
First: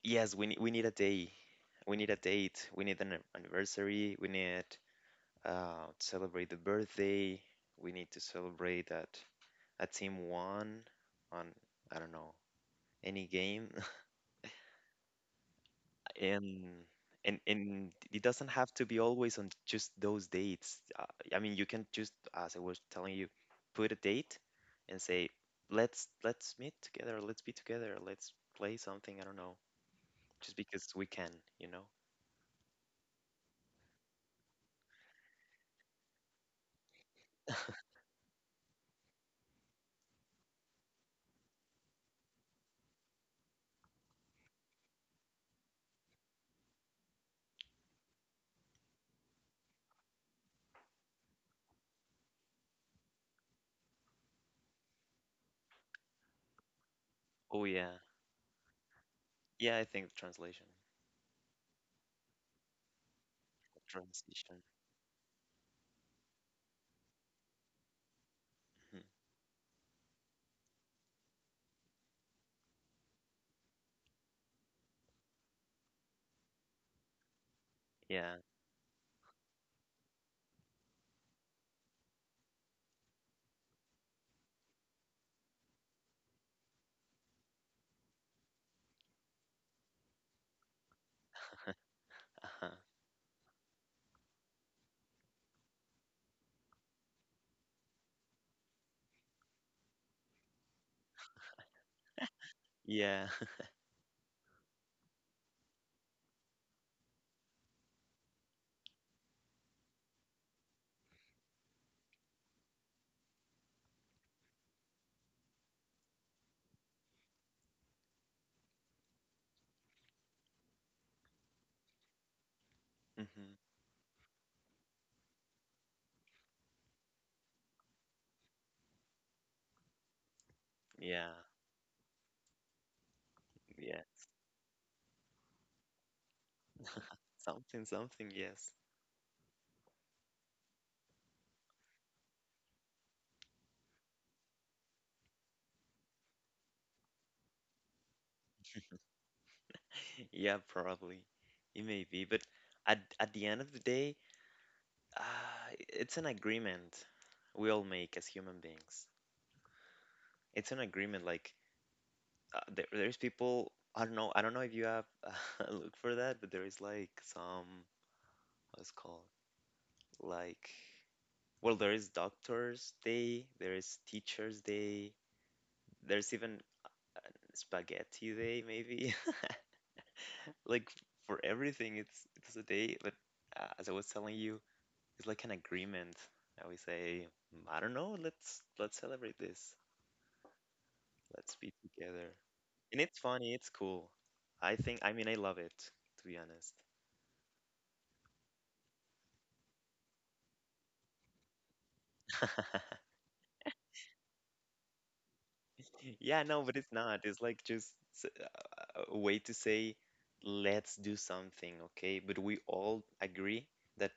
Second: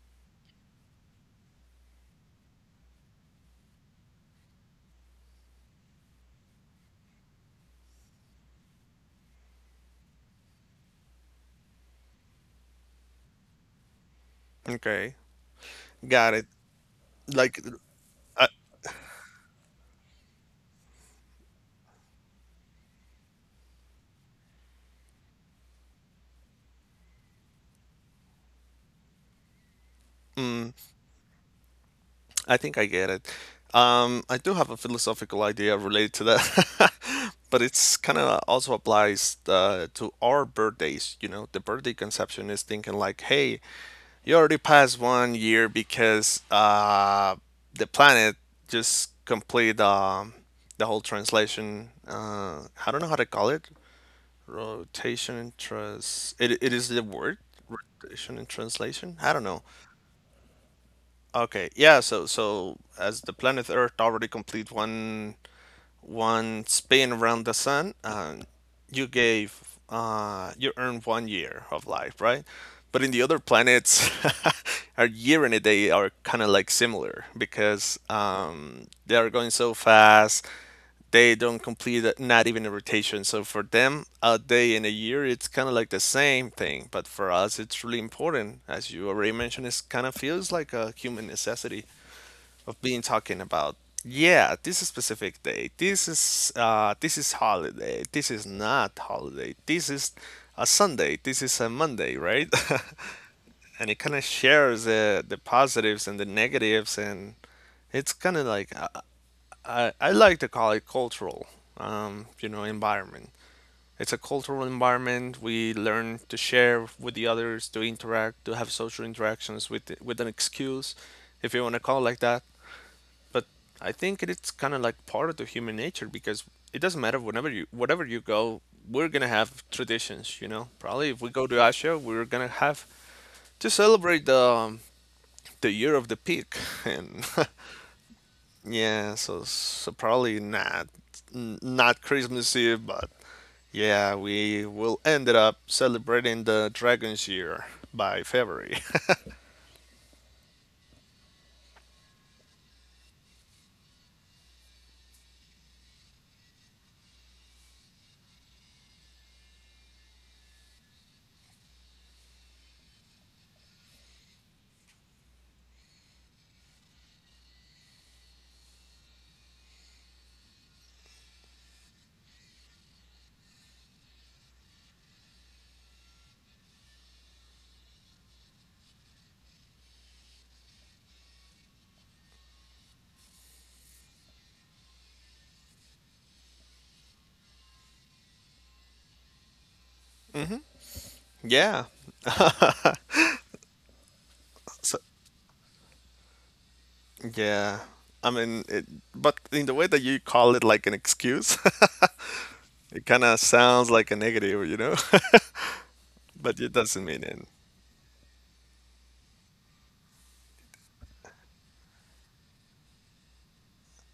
A: yes, we need a day. We need a date. We need an anniversary. We need to celebrate the birthday. We need to celebrate that a team won on I don't know any game.
B: Okay. Got it.
A: And and
B: Like,
A: and it
B: uh,
A: doesn't have to be always on just those dates. I mean, you can just, as I was telling you, put a date and say, let's meet together. Let's be together. Let's play something. I don't know, just because we can, you know.
B: I think I get it. I do have a philosophical idea related to that, but it's kind of also applies to our birthdays. You know, the birthday conception is thinking like, hey, you already passed 1 year because the planet just complete the whole translation. I don't know how to call it. Rotation and trans. It is the word
A: Oh yeah.
B: rotation and translation. I don't know.
A: Yeah, I think the translation,
B: Okay, yeah, so as the planet Earth already
A: transition.
B: complete one spin around the sun, and
A: Mhm.
B: you gave you earned 1 year of life, right? But in the other planets, our year and a day are kind of like similar because
A: Yeah.
B: they are going so fast. They don't not even a rotation. So for them, a day and a year, it's kind of like the same thing. But for us, it's really important. As you already mentioned, it kind of feels like a human necessity
A: Uh-huh.
B: of being talking about, yeah, this is specific day, this is holiday, this is not holiday, this is a Sunday, this is a Monday, right?
A: Yeah.
B: And it kind of shares the positives and the negatives. And it's kind of like I like to call it cultural, you know, environment. It's a cultural environment. We learn to share with the others, to interact, to have social interactions with an excuse, if you want to call it like that. But
A: Hmm.
B: I think it's kind of like part of the human nature because it doesn't matter whenever you whatever you go, we're gonna have traditions, you know. Probably if we
A: Yeah.
B: go to Asia, we're gonna have to
A: Yeah.
B: celebrate the year of the pig, and
A: Something, something, yes.
B: yeah, so probably not Christmas Eve, but yeah, we will ended up celebrating the Dragon's Year by February.
A: Yeah, probably. It may be, but at the end of the day, it's an agreement we all make as human beings. It's an agreement. Like there's people. I don't know. I don't know if you have look for that, but there is like some what's it called like well, there is Doctors Day, there is Teachers Day, there's even spaghetti day, maybe. Like for everything, it's a day. But as I was telling you, it's like an agreement. And we say, "Mm, I don't know, let's celebrate this. Let's be
B: Yeah.
A: together. And it's funny, it's cool. I think,
B: So,
A: I mean, I love it, to be honest.
B: yeah. I mean, it, but in the way that you call it like an excuse. It kind of sounds like a negative, you know,
A: Yeah, no,
B: but it
A: but it's
B: doesn't
A: not.
B: mean
A: It's
B: it.
A: like just a way to say, let's do something, okay? But we all agree that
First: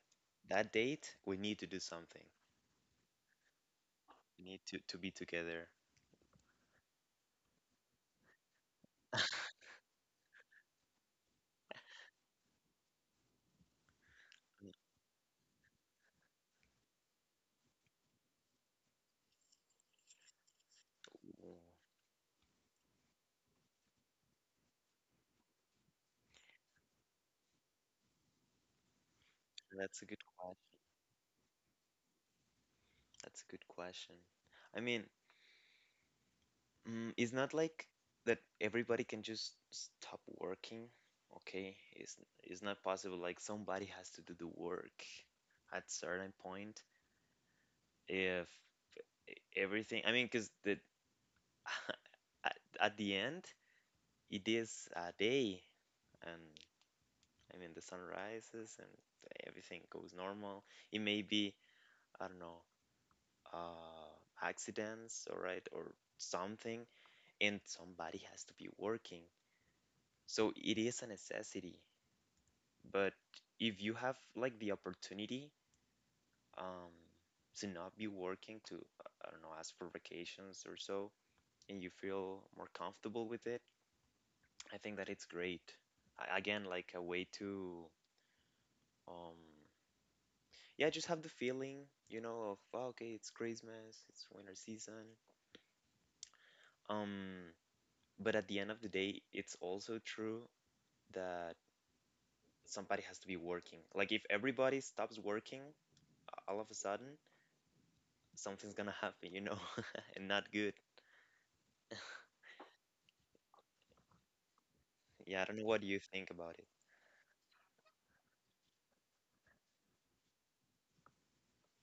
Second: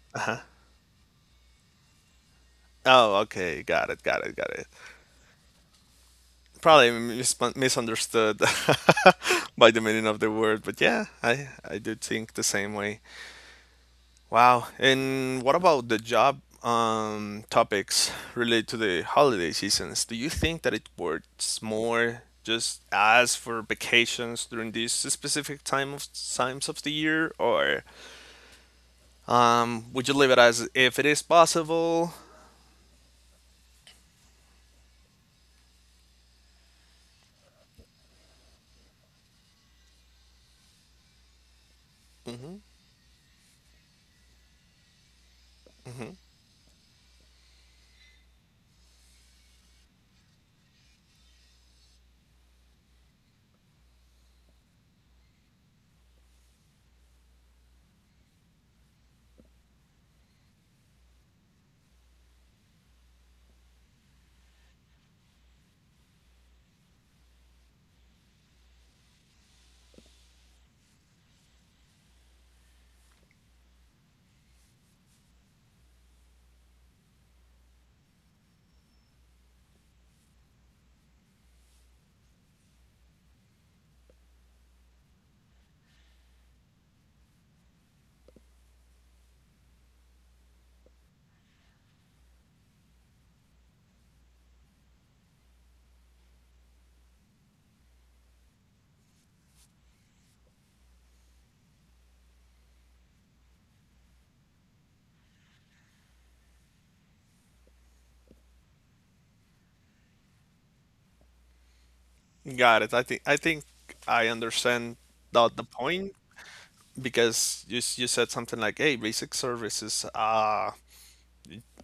A: that date we need to do something.
B: Oh, okay, got it, got it, got
A: Need
B: it.
A: to be together?
B: Probably misunderstood by the meaning of the word, but yeah, I do think the same way. Wow.
A: Mm,
B: And what about the job topics related to the holiday seasons? Do you think that it
A: mm,
B: works more just as for vacations during these specific times of the year, or
A: that's a
B: would you
A: good
B: leave it
A: question.
B: as if it is possible?
A: That's a good question. I mean, mm, it's not like that everybody can just stop working, okay? It's not possible. Like somebody has to do the work at certain point. If everything, I mean, because the at the end it is a day, and I mean the sun rises and everything goes normal. It may be I don't know uh, accidents, all right, or something, and somebody has to be working. So it is a necessity. But if you have like the opportunity um, to not be working, to, I don't know, ask for vacations or so, and you feel more comfortable with it, I think that it's great. Again, like a way to, um, yeah, just have the feeling, you know, of, oh, okay, it's Christmas, it's winter season. Um, but at the end of the day, it's also true that somebody has to be working. Like if everybody stops working, all of a sudden something's gonna happen, you know, and not good.
B: Got it. I think I understand
A: Yeah, I
B: the
A: don't
B: the
A: know what you
B: point
A: think about it.
B: because you said something like, "Hey, basic services."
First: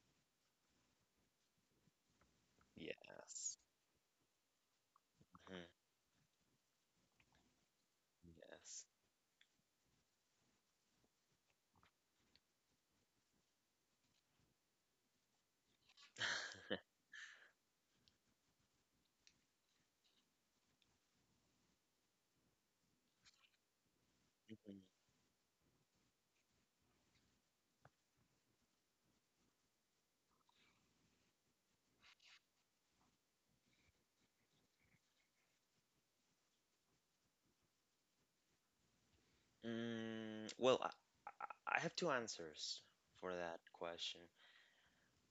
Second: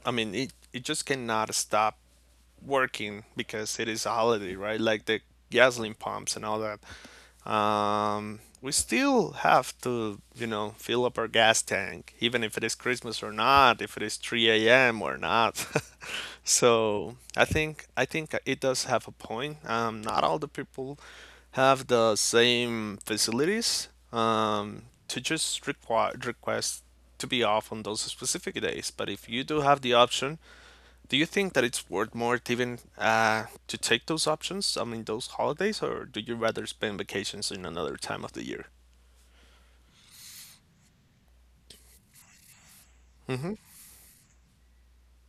B: I mean, it just cannot stop working
A: Yes.
B: because it is a holiday, right? Like the
A: Mhm.
B: gasoline pumps and all that. We
A: Yes.
B: still have to, you know, fill up our gas tank, even if it is Christmas or not, if it is 3 a.m. or not. So I think it does have a point. Not all the people have the same facilities
A: Mhm.
B: to just require request to be off on those specific days. But if you do have the option, do you think that it's worth more to even to take those options? I mean, those holidays, or do you rather spend vacations in another time of the year?
A: Mm, well, I have two answers for that question.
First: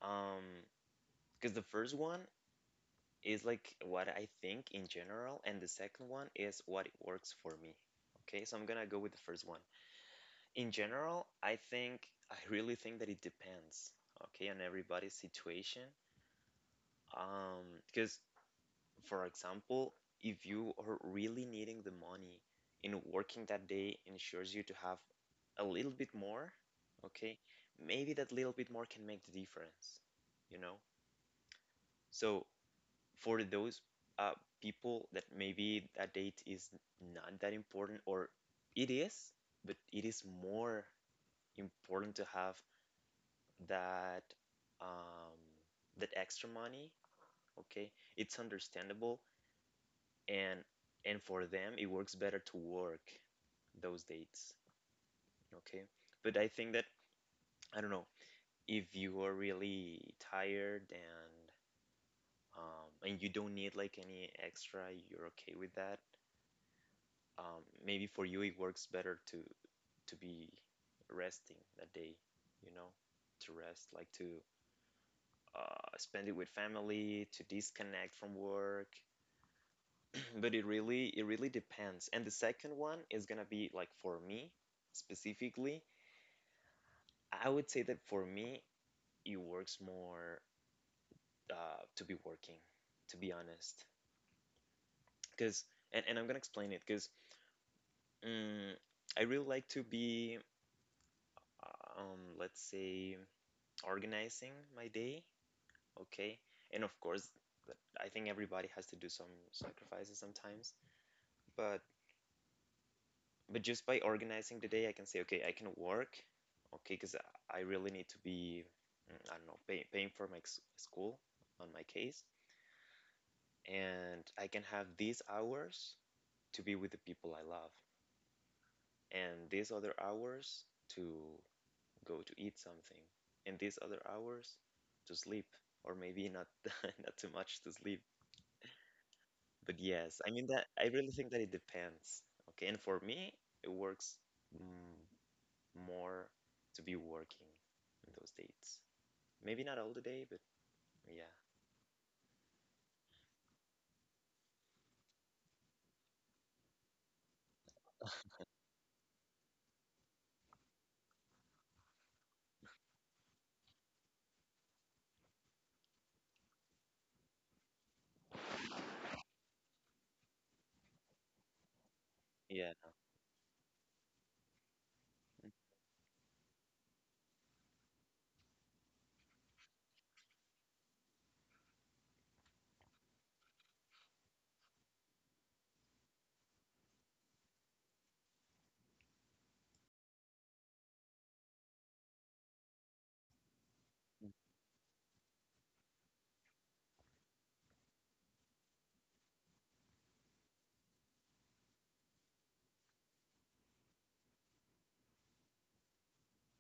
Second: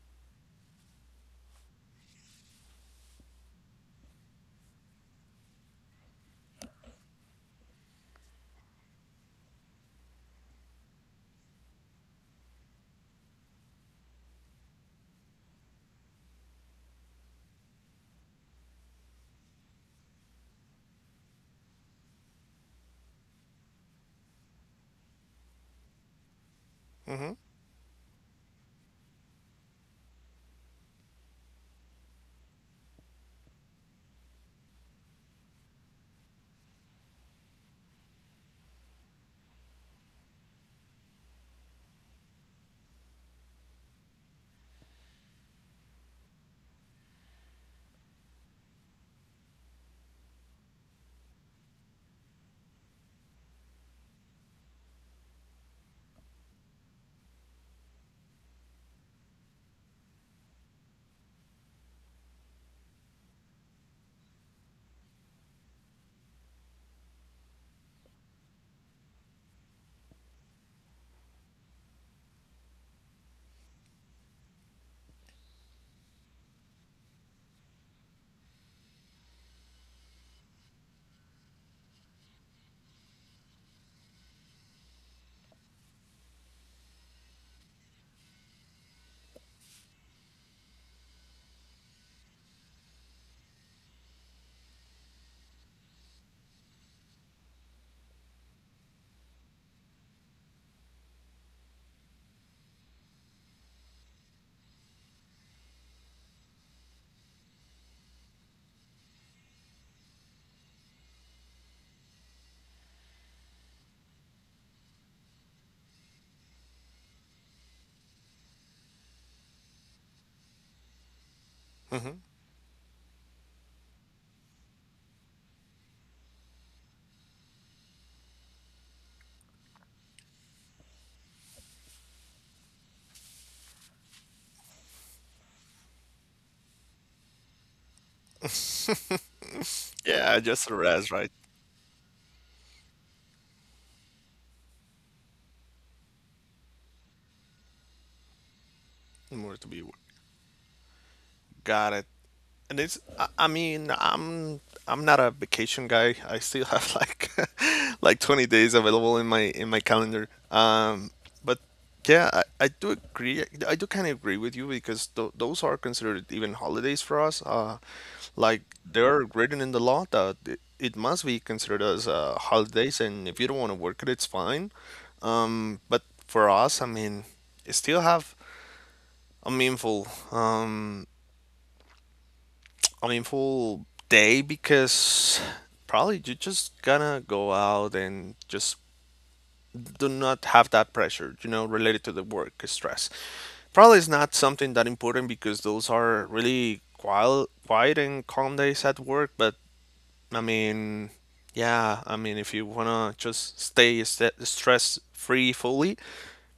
A: Um, because the first one is like what I think in general, and the second one is what works for me. Okay, so I'm gonna go with the first one. In general, I really think that it depends, okay, on everybody's situation. Because for example, if you are really needing the money and working that day ensures you to have a little bit more,
B: Mm-hmm.
A: okay, maybe that little bit more can make the difference, you know? So for those uh, people that maybe that date is not that important or it is, but it is more important to have that um, that extra money, okay, it's understandable and for them it works better to work those dates, okay? But I think that I don't know if you are really tired and you don't need like any extra, you're okay with that. Maybe for you it works better to be resting that day, you know, to rest, like to spend it with family, to disconnect from work, but it really depends. And the second one is gonna be like for me specifically, I would say that for me it works more to be working, to be honest. Because and I'm gonna explain it because um, I really like to be let's say organizing my day, okay? And of course, I think everybody has to do some sacrifices sometimes, but just by organizing the day, I can say, okay, I can work, okay, because I really need to be, mm, I don't know, paying for my school on my
B: Mm-hmm.
A: case, and I can have these hours to be with the people I love, and these other hours to go to eat something, and these other hours to sleep, or maybe not not too much to sleep. But yes, I
B: Yeah,
A: mean that
B: just the
A: I
B: rest,
A: really
B: right?
A: think that it depends, okay, and for me, it works. Mm, more to be working in those dates.
B: More
A: Maybe
B: to
A: not
B: be.
A: all
B: Worth.
A: the day, but yeah,
B: Got it. And it's, I mean, I'm not a vacation guy. I still have like like 20 days available in my calendar. But yeah, I do agree. I do kind of agree with you because th those are considered even holidays for us. Like they are written in the law that it must be considered as
A: yeah,
B: holidays, and if you don't want to work it, it's fine. But for us, I mean, it still have a meaningful um meaningful day because probably you just gonna go out and just do not have that pressure, you know, related to the work stress. Probably it's not something that important because those are really quiet and calm days at work. But I mean, yeah, I mean, if you wanna just stay stress free fully,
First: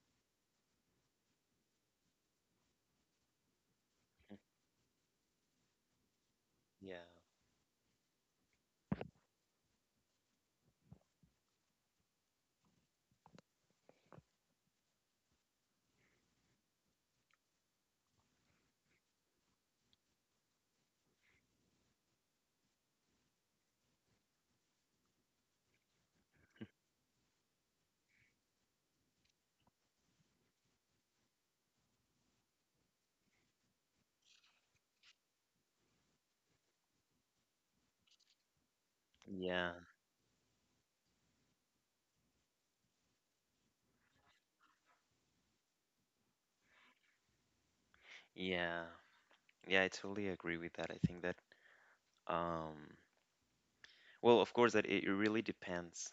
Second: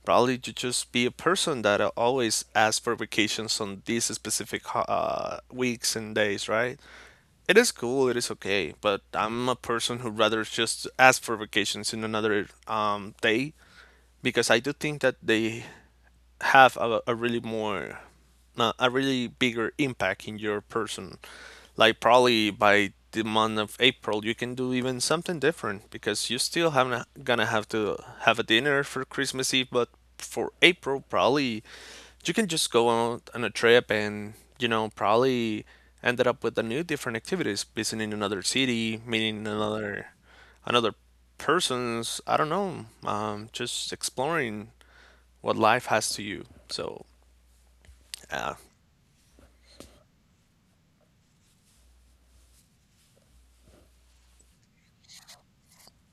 B: probably to just be a person that always asks for vacations on these specific weeks and days, right?
A: yeah,
B: It is cool, it is okay, but I'm a person who rather just ask for vacations in another day because I do think that they have a really more a really bigger impact in your person, like probably by the month of April you can do even something different because you still haven't gonna have to have a dinner for Christmas Eve, but for April probably you can just go out on a trip and, you know, probably ended up with a new different activities, visiting another city, meeting
A: yeah,
B: another persons, I don't know, just exploring what life has to you. So yeah.
A: yeah, yeah. I totally agree with that. I think that, um, well, of course, that it really depends.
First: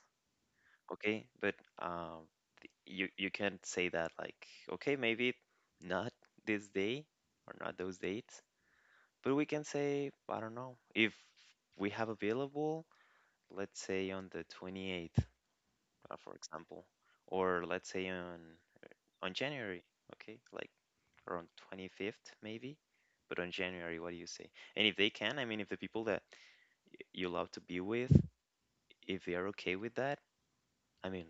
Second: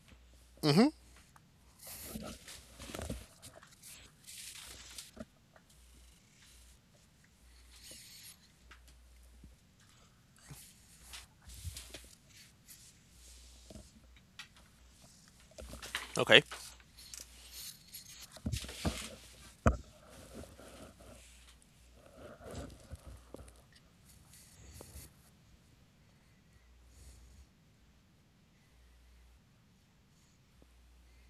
A: Okay, but um, you you can't say that like, okay, maybe not this day or not those dates, but we can say, I don't know, if we have available, let's say on the 28th, for
B: Okay,
A: example, or let's say on January, okay, like around 25th maybe, but on January, what do you say? And if they can, I mean, if the people that you love to be with, if they are okay with that, I mean,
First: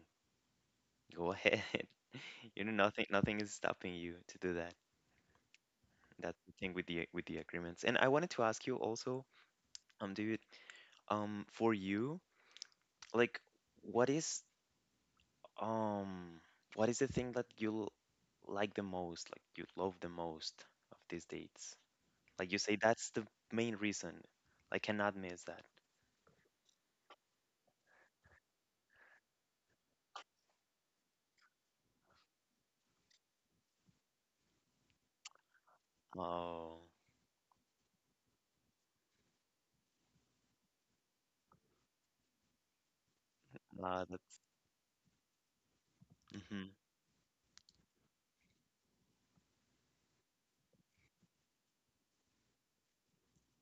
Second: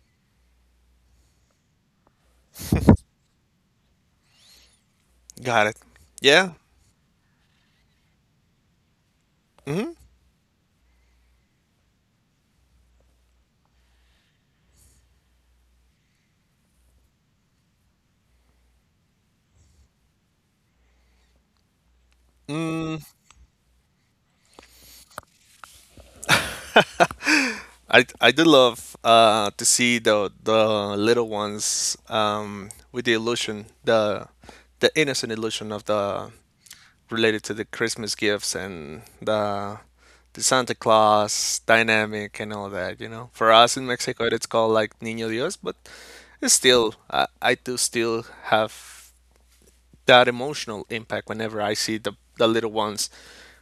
A: go ahead. You know, nothing is stopping you to do that.
B: got it.
A: That's
B: Yeah.
A: the thing with the agreements. And I wanted to ask you also, David, for you, like, what is um, what is the thing that you like the most, like you love the most of these dates? Like you say, that's the main reason. I cannot miss that.
B: I do love to see the little ones with the illusion, the innocent illusion of the,
A: Oh,
B: related to the Christmas gifts and the Santa Claus dynamic and all that. You know, for us in Mexico
A: that's
B: it's called like Niño Dios, but it's
A: hmm
B: still, I do still have that emotional impact whenever I see the little ones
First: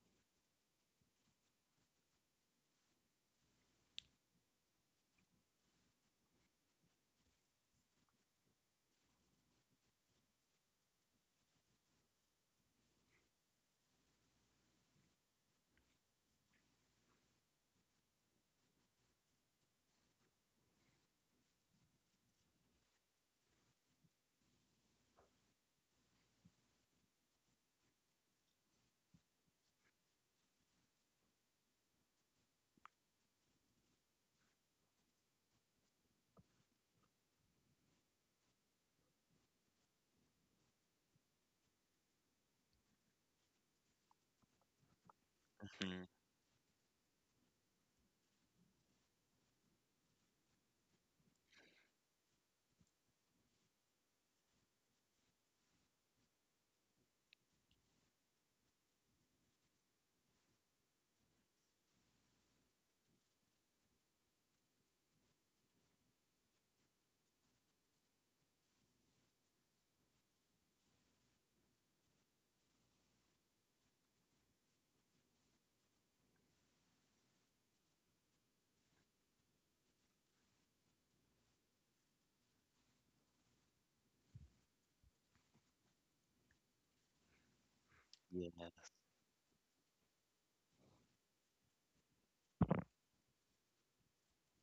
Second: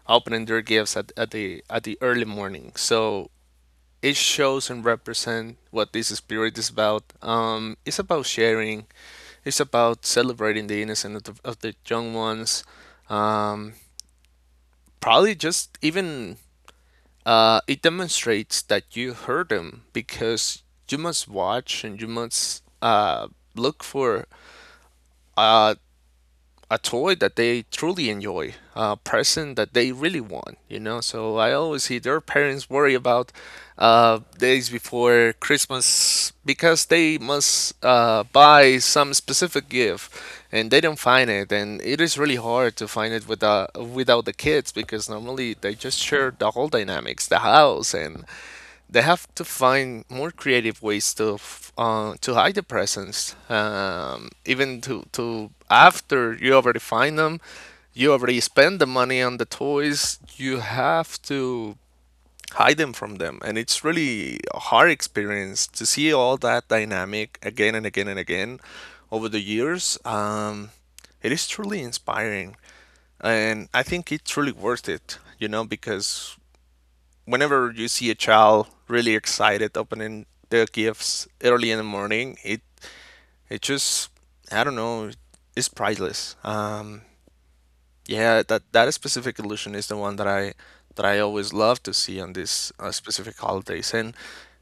B: opening their gifts at the early morning. So it shows and represent what this spirit is about. It's about sharing. It's about celebrating the innocence of of the young ones. Um, Probably just even it demonstrates that you heard them because you must watch and you must look for uh, a toy that they truly enjoy, a present that they really want, you know. So I always see their parents worry about days before Christmas because they must buy some specific gift and they don't find it. And it is really hard to find it without the kids because normally they just
A: hmm
B: share the whole dynamics, the house, and they have to find more creative ways to to hide the presence. Even to after you already find them, you already spend the money on the toys. You have to hide them from them, and it's really a hard experience to see all that dynamic again and again and again over the years. It is truly inspiring, and I think it's really worth it. You know, because whenever you see a child really excited opening their gifts early in the morning, it just, I don't know, it's priceless. Yeah,
A: yes,
B: that specific illusion is the one that I always love to see on these specific holidays, and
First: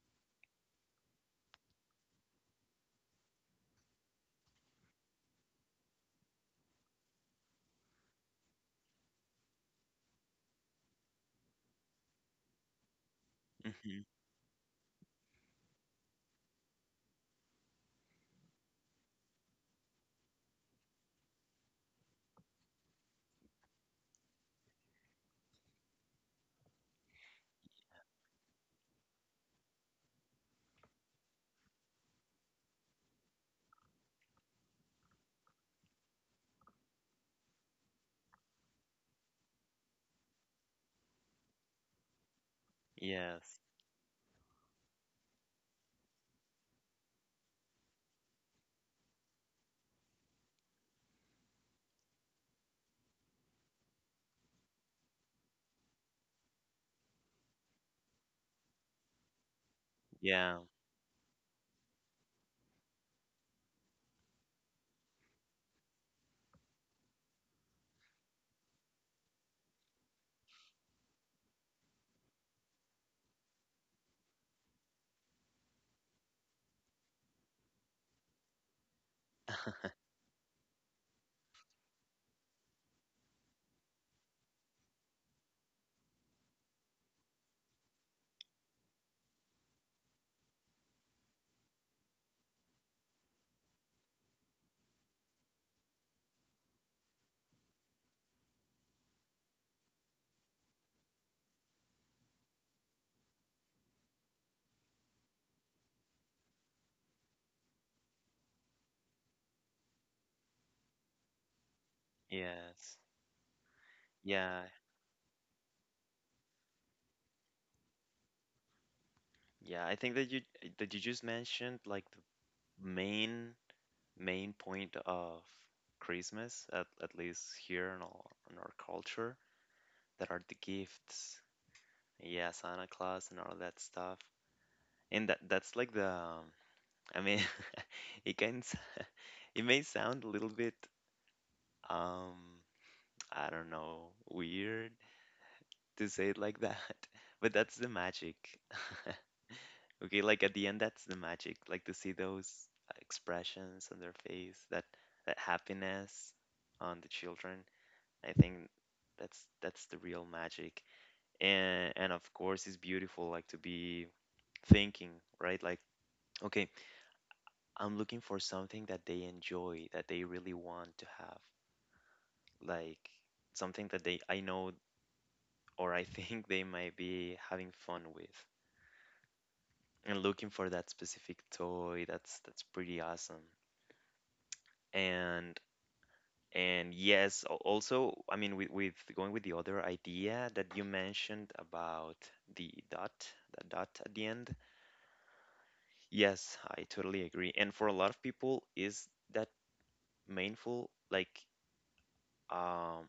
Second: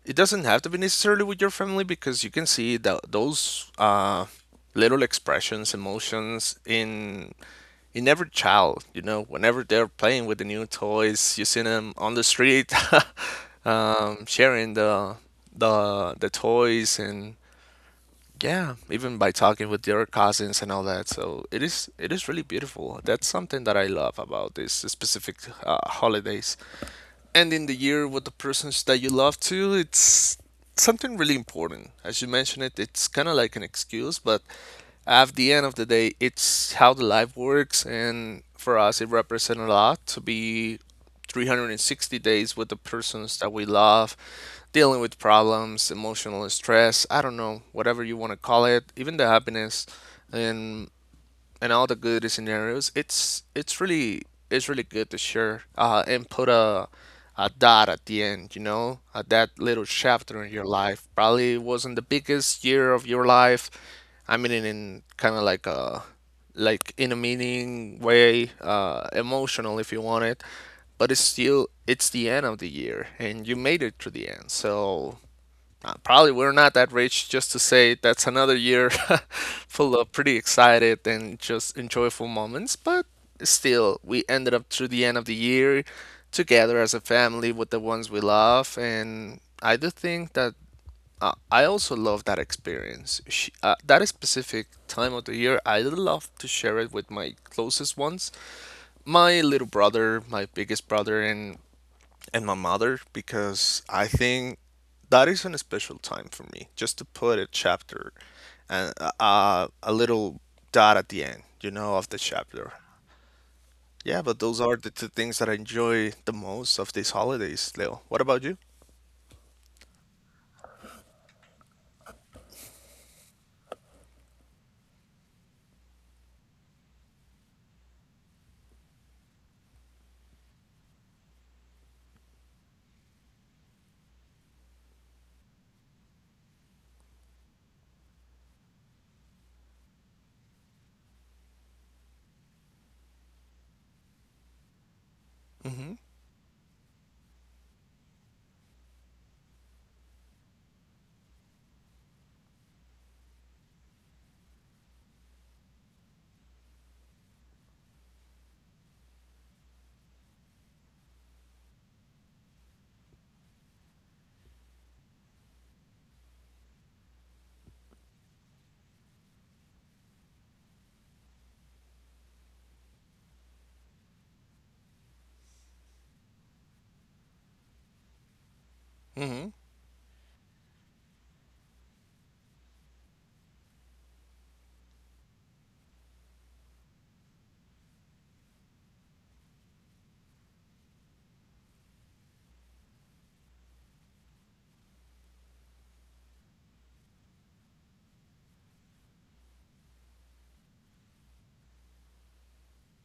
B: it doesn't have to be necessarily with your family because you can see that those little expressions, emotions in every child. You know, whenever they're playing with the new toys, you see them on the street,
A: hmm
B: sharing the toys and yeah, even by talking with your cousins and all that. So it is really beautiful. That's something that I love about these specific holidays, ending the year with the persons that you love too. It's something really important. As you mentioned it, it's kind of like an excuse, but at the end of the day, it's how the life works. And for us, it represents a lot to be 360 days with the persons that
A: yes,
B: we love, dealing with problems, emotional stress, I don't know, whatever you want to call it, even the happiness. And and all the good scenarios. It's really good to share and put a dot at the end, you know, at that little chapter in
A: yeah,
B: your life. Probably wasn't the biggest year of your life. I mean, in kind of like a, like in a meaning way, emotional if you want it, but it's still, it's the end of the year, and you made it to the end. Probably we're not that rich just to say that's another year full of pretty excited and just enjoyable moments, but still, we ended up through the end of the year together as a family with the ones we love, and I do think that I also love that experience. Sh That specific time of the year, I do love to share it with my closest ones, my little brother, my biggest brother, and my mother because I think that is a special time for me just to put a chapter and a little dot at the end of the chapter.
A: yes,
B: Yeah, but those
A: yeah,
B: are the two things that I enjoy the most of these holidays, Leo. What about you?
A: yeah. I think that you just mentioned like the main point of Christmas, at least here in our culture, that are the gifts. Yeah, Santa Claus and all that stuff. And that that's like the, I mean, it can. It may sound a little bit, um, I don't know, weird
B: Mm-hmm.
A: to say it like that, but that's the magic. Okay, like at the end, that's the magic. Like to see those expressions on their face, that happiness on the children. I think that's the real magic. And of course, it's beautiful like to be thinking, right? Like, okay, I'm looking for something that they enjoy, that they really want to have. Like something that they I know or I think they might be having fun with
B: Mm-hmm.
A: and looking for that specific toy. That's pretty awesome. And yes, also, I mean, with going with the other idea that you mentioned about the dot, the dot at the end. Yes, I totally agree. And for a lot of people, is that mindful? Like um,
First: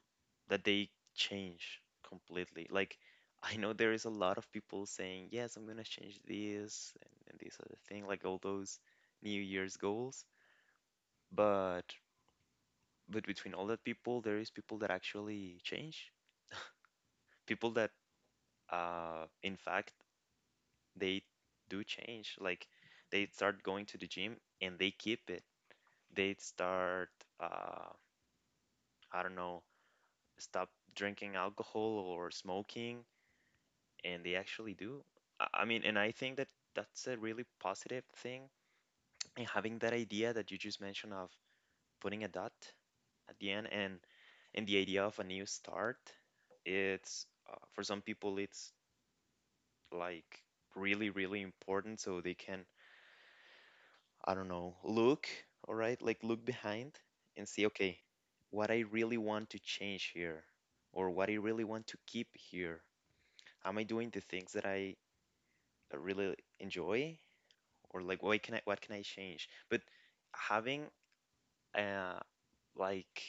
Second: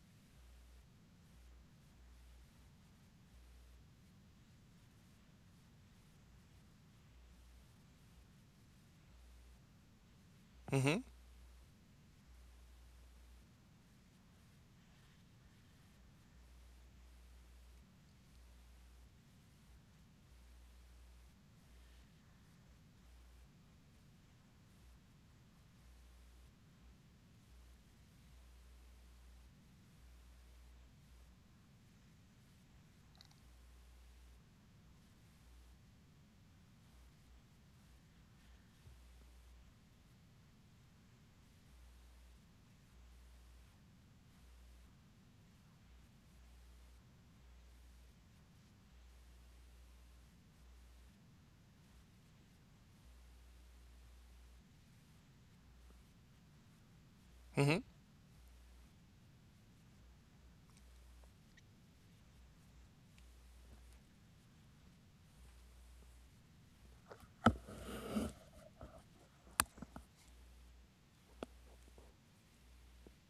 A: that they change completely. Like, I know there is a lot of people saying, "Yes, I'm gonna change this and this other thing," like all those New Year's goals.
B: Mm-hmm.
A: But but between all that people, there is people that actually change. People that, in fact, they do change. Like, they start going to the gym and they keep it. They start, uh, I don't know, stop drinking alcohol or smoking, and they actually do. I mean, and I think that that's a really positive thing. And having that idea that you just mentioned of putting a dot at the end, and the idea of a new start, it's for some people it's like really, really important so they can, I don't know, look, all right, like, look behind and see,
B: Mm-hmm.
A: okay, what I really want to change here or what I really want to keep here. Am I doing the things that I really enjoy, or like, what can I, what can I change? But having uh like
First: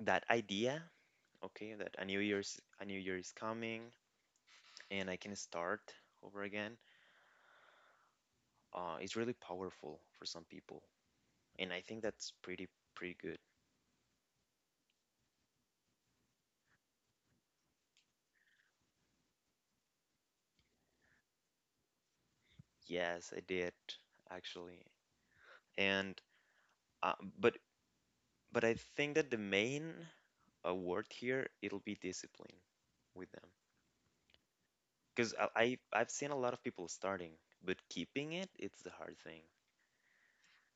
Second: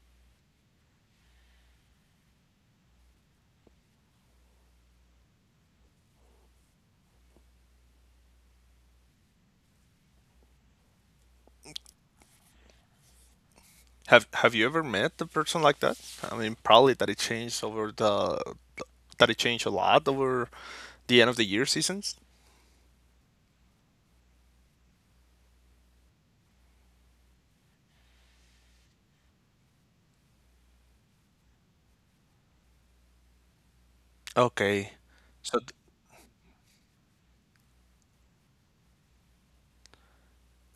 A: that idea, okay, that a new year is coming and I can start over again, is really powerful for some people, and I think that's pretty good.
B: Have you ever met a person like that? I mean, probably that it changed over the that it changed a lot over the end of the year seasons.
A: Yes, I did actually, and uh, but but I think that the main word here it'll be discipline with them,
B: Okay.
A: because I,
B: So
A: I I've seen a lot of people starting, but keeping it, it's the hard thing.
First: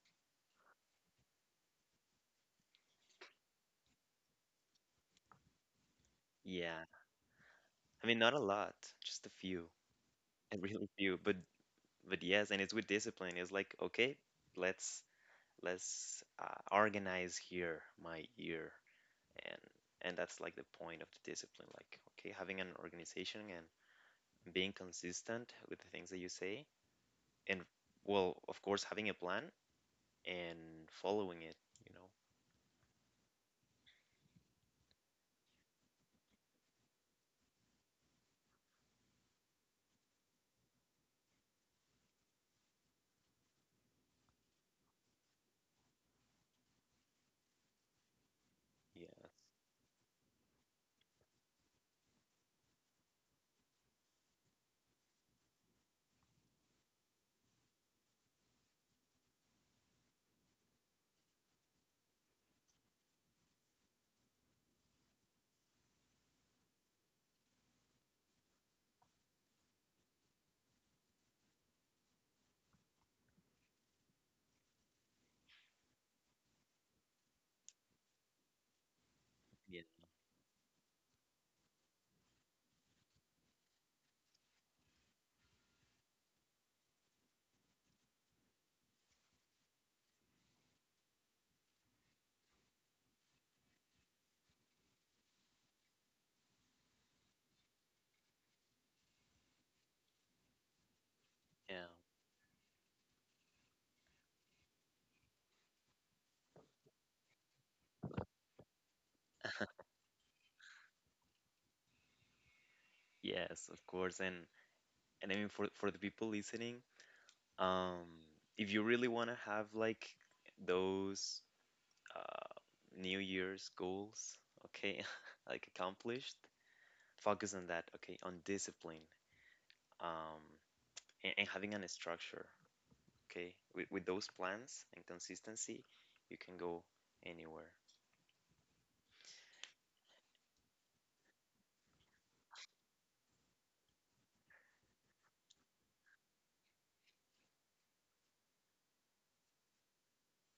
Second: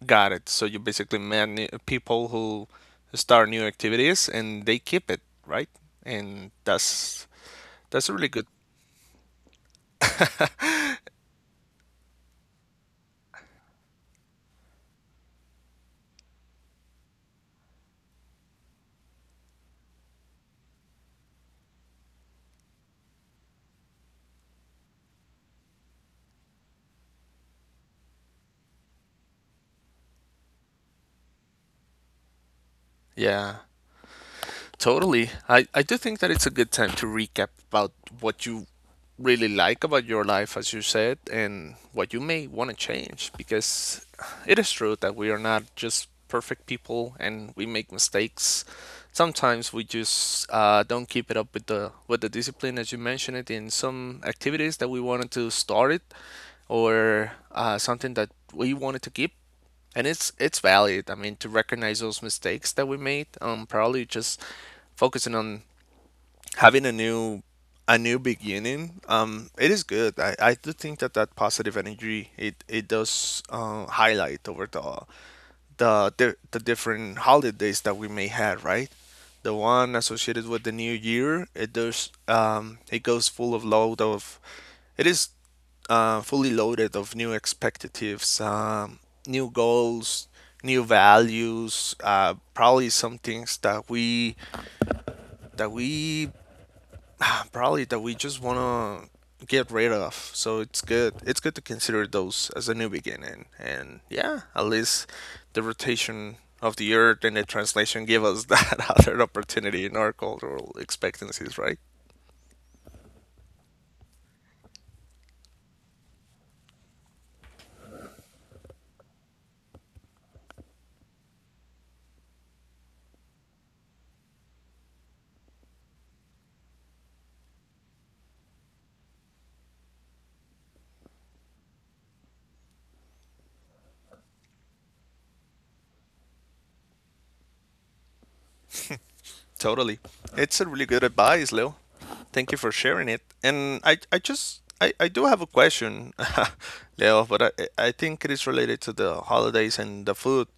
B: got it. So you basically met new people who start new activities and they keep it, right? And
A: Yeah.
B: that's
A: I
B: that's
A: mean,
B: really
A: not a
B: good.
A: lot, just a few, a really few. But yes, and it's with discipline. It's like, okay, let's let's organize here my year, and and that's like the point of the discipline. Like, okay, having an organization and being consistent with the things that you say, and, well, of course, having a plan and following it. You know,
B: Yeah. Totally. I do think that it's a good time to recap about what you really like about your life, as you said, and what you may want to change, because it is true that we are not just perfect people and we make mistakes.
A: yeah,
B: Sometimes we just don't keep it up with the discipline, as you mentioned it, in some activities that we wanted to start it, or something that we wanted to keep and it's valid. I mean, to recognize those mistakes that we made, probably just focusing on having a new beginning. It is good. I do think that that positive energy it does highlight over the the different holidays that we may have, right? The
A: yeah,
B: one associated with the new year, it does it goes full of load of it is fully loaded of new expectatives, new goals, new values. Probably some things that we probably that we just wanna get rid of. So it's good. It's good to
A: yeah.
B: consider those as a new beginning. And yeah, at least the rotation of the earth and the translation give us that other opportunity in our cultural expectancies, right?
A: Yes, of course. And I mean, for the people listening, Um, if you really want to have like those uh, New Year's goals, okay, like, accomplished, focus on that, okay, on discipline, um, and having an structure, okay, with, those plans and consistency, you can go anywhere.
B: Totally. It's a really good advice, Leo. Thank you for sharing it. And I do have a question, Leo, but I think it is related to the holidays and the food.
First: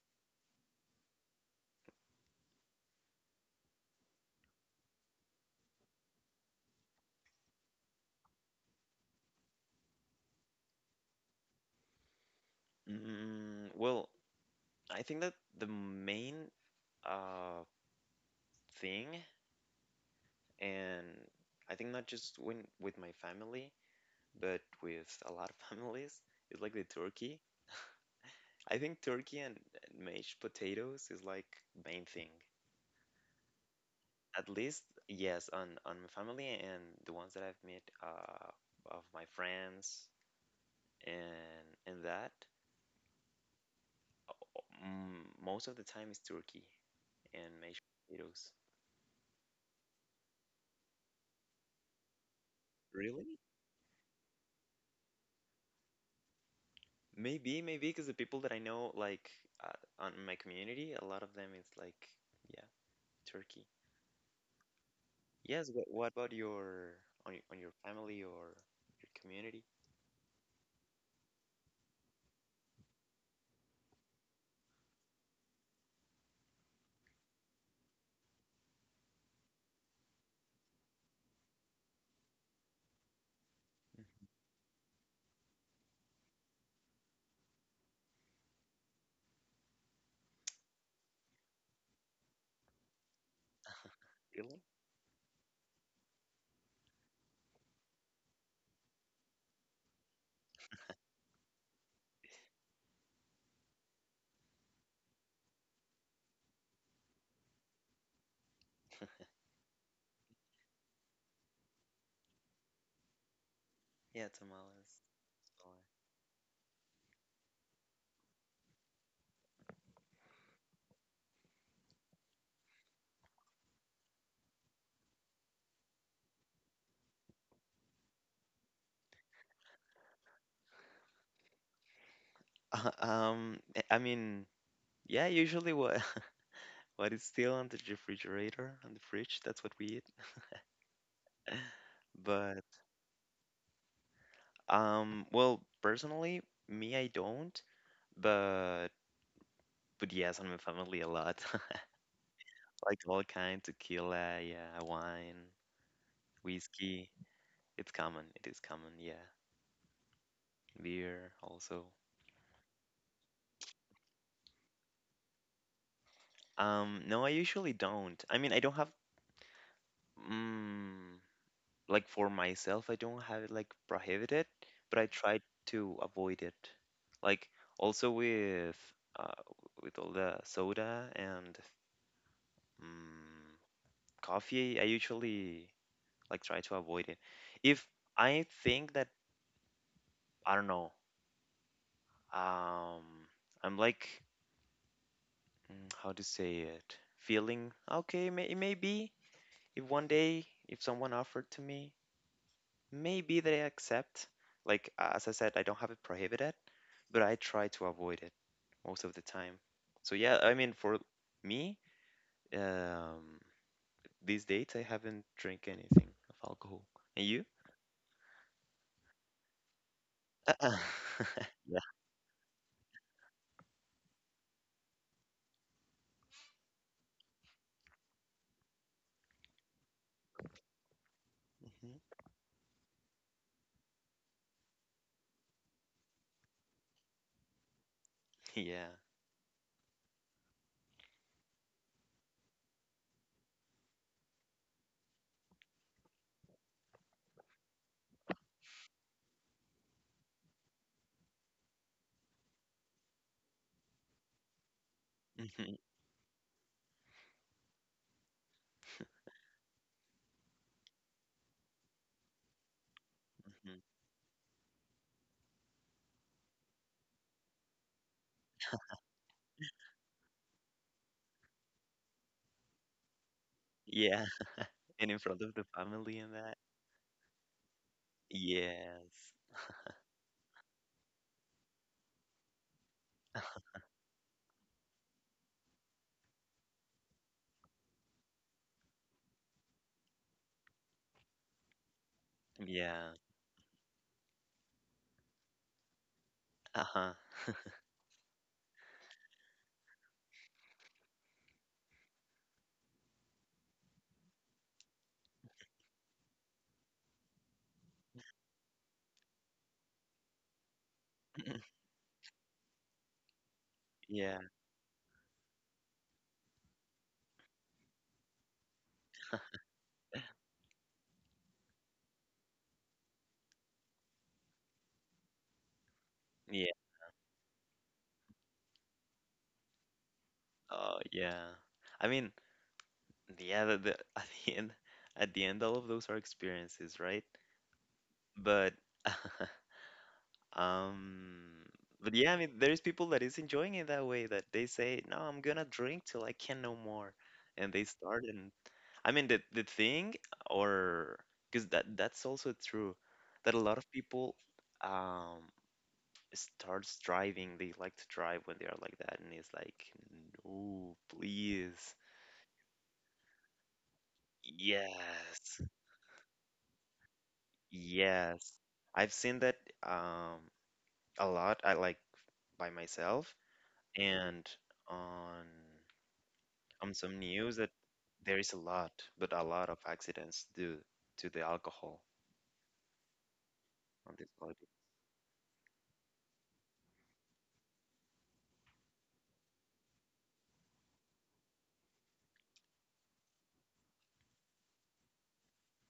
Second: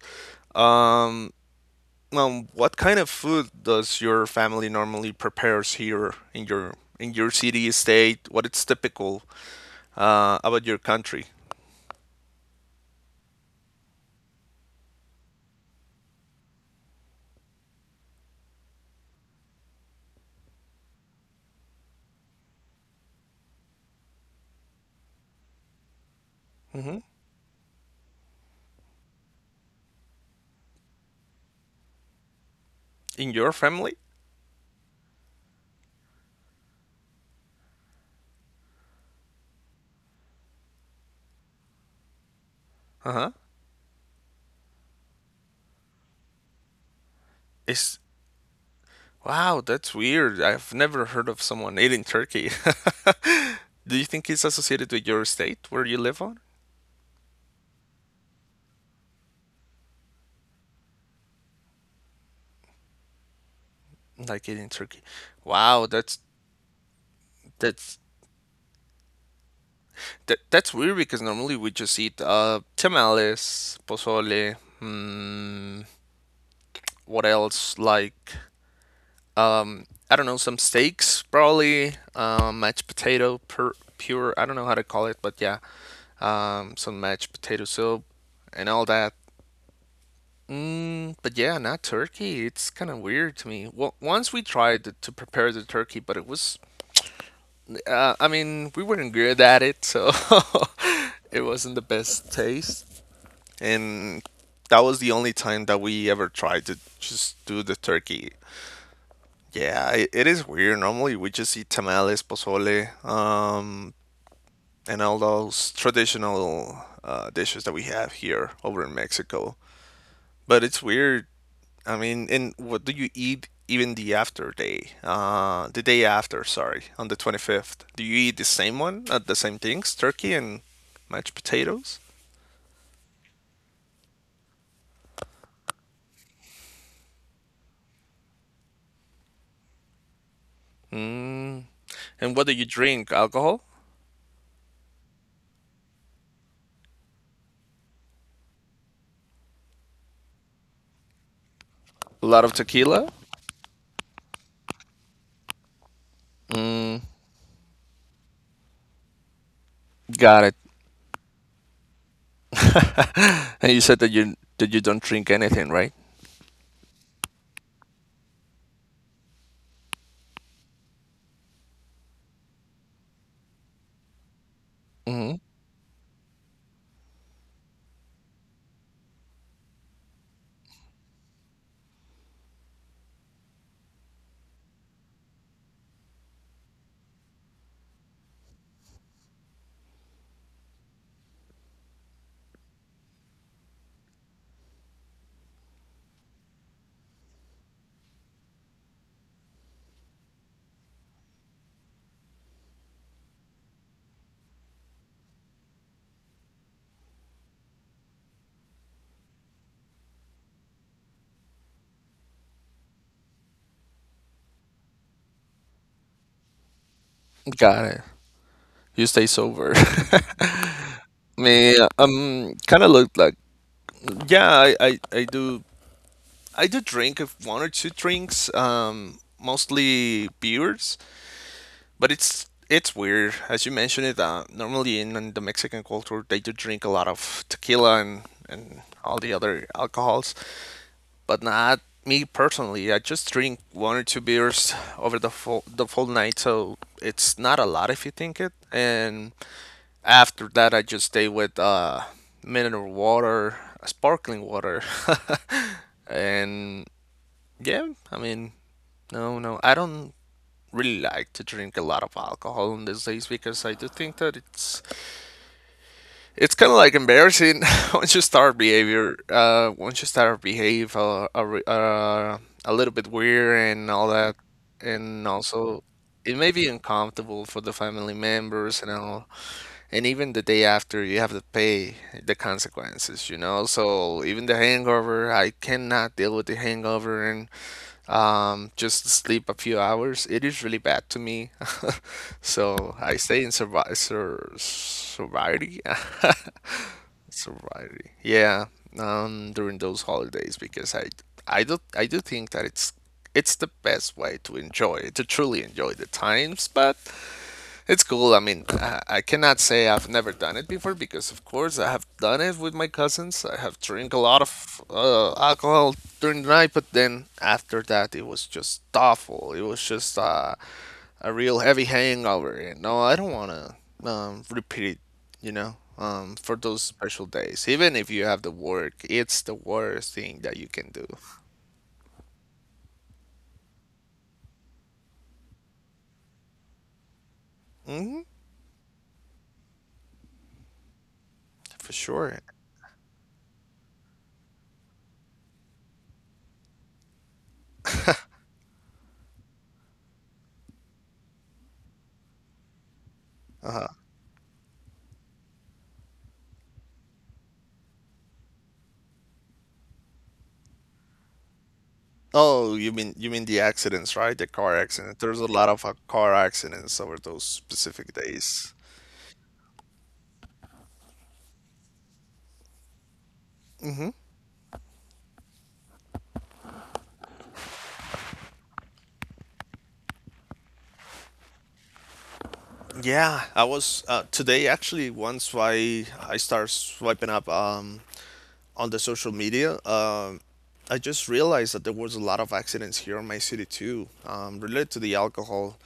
B: What kind of food does your family normally prepares here in your city, state? What is typical about your country?
A: Mm, well, I think that the main uh, thing, and I think not just when with my family, but with a lot of families, is like the
B: Hmm.
A: turkey. I think turkey and mashed potatoes is like main thing.
B: In your family?
A: At least, yes, on my family and the ones that I've met of my friends and that,
B: Uh-huh.
A: mm, most of the time is turkey and mashed
B: Is
A: potatoes.
B: Wow, that's weird. I've never heard of someone eating turkey.
A: Really?
B: Do you think it's associated with your state where you live on?
A: Maybe, maybe because the people that I know, like, uh, on my community, a lot of them is like, yeah, turkey.
B: Like in Turkey.
A: Yes.
B: Wow,
A: What about your, on your
B: that's
A: family or your community?
B: that, that's weird because normally we just eat tamales, pozole, mm, what else? Like um I don't know, some steaks probably, mashed potato per
A: Mhm.
B: pure, I don't know how to call it, but yeah. Um, some mashed potato soup and all that. Mm, but yeah, not turkey. It's kind of weird to me. Well, once we
A: Really?
B: tried to prepare the turkey, but it was I mean, we weren't good at it, so it wasn't the best taste. And that was the only time that we ever tried to just do the turkey. Yeah, it is weird. Normally, we just eat tamales, pozole,
A: Yeah, tamales.
B: and all those traditional dishes that we have here over in Mexico. But it's weird. I mean, and what do you eat even the after day? The day after, sorry, on the 25th. Do you eat the same one, the same things, turkey and mashed potatoes?
A: I mean, yeah, usually what, what is still on the refrigerator, on the fridge, that's what we eat.
B: Mm. And what do
A: But
B: you drink? Alcohol?
A: well, personally, me, I don't. But but yes, on my family a lot,
B: A lot of
A: like
B: tequila?
A: all kind, tequila, yeah, wine, whiskey. It's common. It is common. Yeah,
B: Got it.
A: beer also.
B: And you said that you don't drink anything, right?
A: No, I usually don't. I mean, I don't have. Mm, like for myself, I don't have it like prohibited, but I
B: Hmm.
A: try to avoid it. Like also uh, with all the soda and mm coffee, I usually like try to avoid it. If I think that I don't know, um, I'm like, mm, how to say it, feeling okay, may, it may be if one day if someone offered to me, maybe they accept. Like, as I said, I don't have it prohibited, but I try to avoid it most of the time. So yeah, I mean, for me, um, these dates I haven't drank anything of alcohol. And you?
B: Got it. You stay sober. Me,
A: Yeah.
B: kind of look like. Yeah, I do drink one or two drinks, mostly beers,
A: Mhm.
B: but it's weird. As you mentioned it, normally in the Mexican culture, they do drink a lot of tequila and
A: Yeah.
B: all the other alcohols, but not me personally. I just drink one or two beers over the full night, so it's not a lot if you think it. And after that, I just stay with mineral water, sparkling water,
A: Mhm,
B: and yeah, I mean, no, I don't really like to drink a lot of alcohol on these days because I
A: mhm.
B: do think that it's kind of like embarrassing once you start behavior, once you start behave a little bit weird and all
A: Yeah.
B: that,
A: And in
B: and
A: front of the
B: also
A: family and
B: it may
A: that.
B: be uncomfortable for the family members and all,
A: Yes.
B: and even the day after you have to pay the consequences, you know. So even the hangover, I cannot deal with the hangover and just sleep a few hours. It is really bad to me. So
A: Yeah.
B: I stay in survi sur sobriety.
A: Uh-huh.
B: Sobriety. Yeah, during those holidays because I do think that it's the best way to enjoy to truly enjoy the times, but it's cool. I mean, I cannot say I've never done it before because, of course, I have done it with my cousins. I have drink a
A: Yeah.
B: lot of alcohol during the night, but then after that, it was just awful. It was just a real heavy hangover. And no, I don't want to repeat it, you know, for
A: Yeah.
B: those special days. Even if you have the work, it's the worst thing that you can
A: Oh,
B: do,
A: yeah. I mean, yeah, at the end, all of those are experiences, right? But, um,
B: for
A: but yeah, I
B: sure.
A: mean, there's people that is enjoying it that way, that they say, no, I'm gonna drink till I can no more, and they start, and I mean, the thing, or because that that's also true, that a lot of people, um, starts driving. They like to drive when they are like that, and it's like, no, please,
B: Oh, you mean the accidents, right? The car accident. There's a
A: yes.
B: lot of car accidents over those specific
A: Yes.
B: days.
A: I've seen that um a lot. I like, by myself and on some news that there is a lot, but a lot of accidents due to the alcohol
B: Yeah, I was
A: on this body.
B: today actually. Once I start swiping up on the social media, I just realized that there was a lot of accidents here in my city too, related to the alcohol,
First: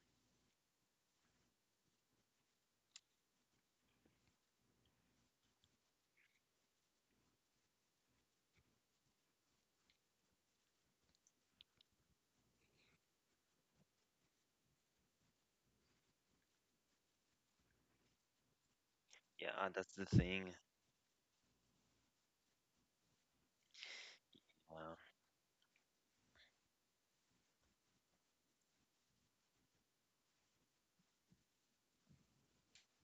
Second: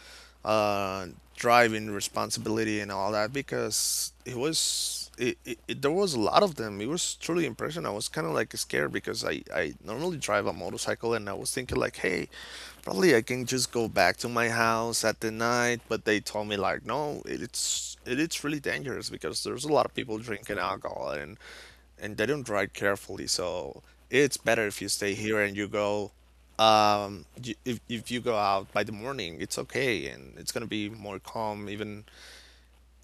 B: uh, driving responsibility and all that because it was it, it, it there was a lot of them. It was truly impressive. I was kind of like scared because I normally drive a motorcycle and I was thinking like, hey, probably I can just go back to my house at the night, but they told me like, no, it's really dangerous because
A: Yeah,
B: there's a lot of
A: that's the
B: people
A: thing.
B: drinking alcohol and they don't ride carefully. So it's better if you
A: Uh,
B: stay here and you go. Y- if you go out by the morning, it's okay, and it's gonna be more calm. Even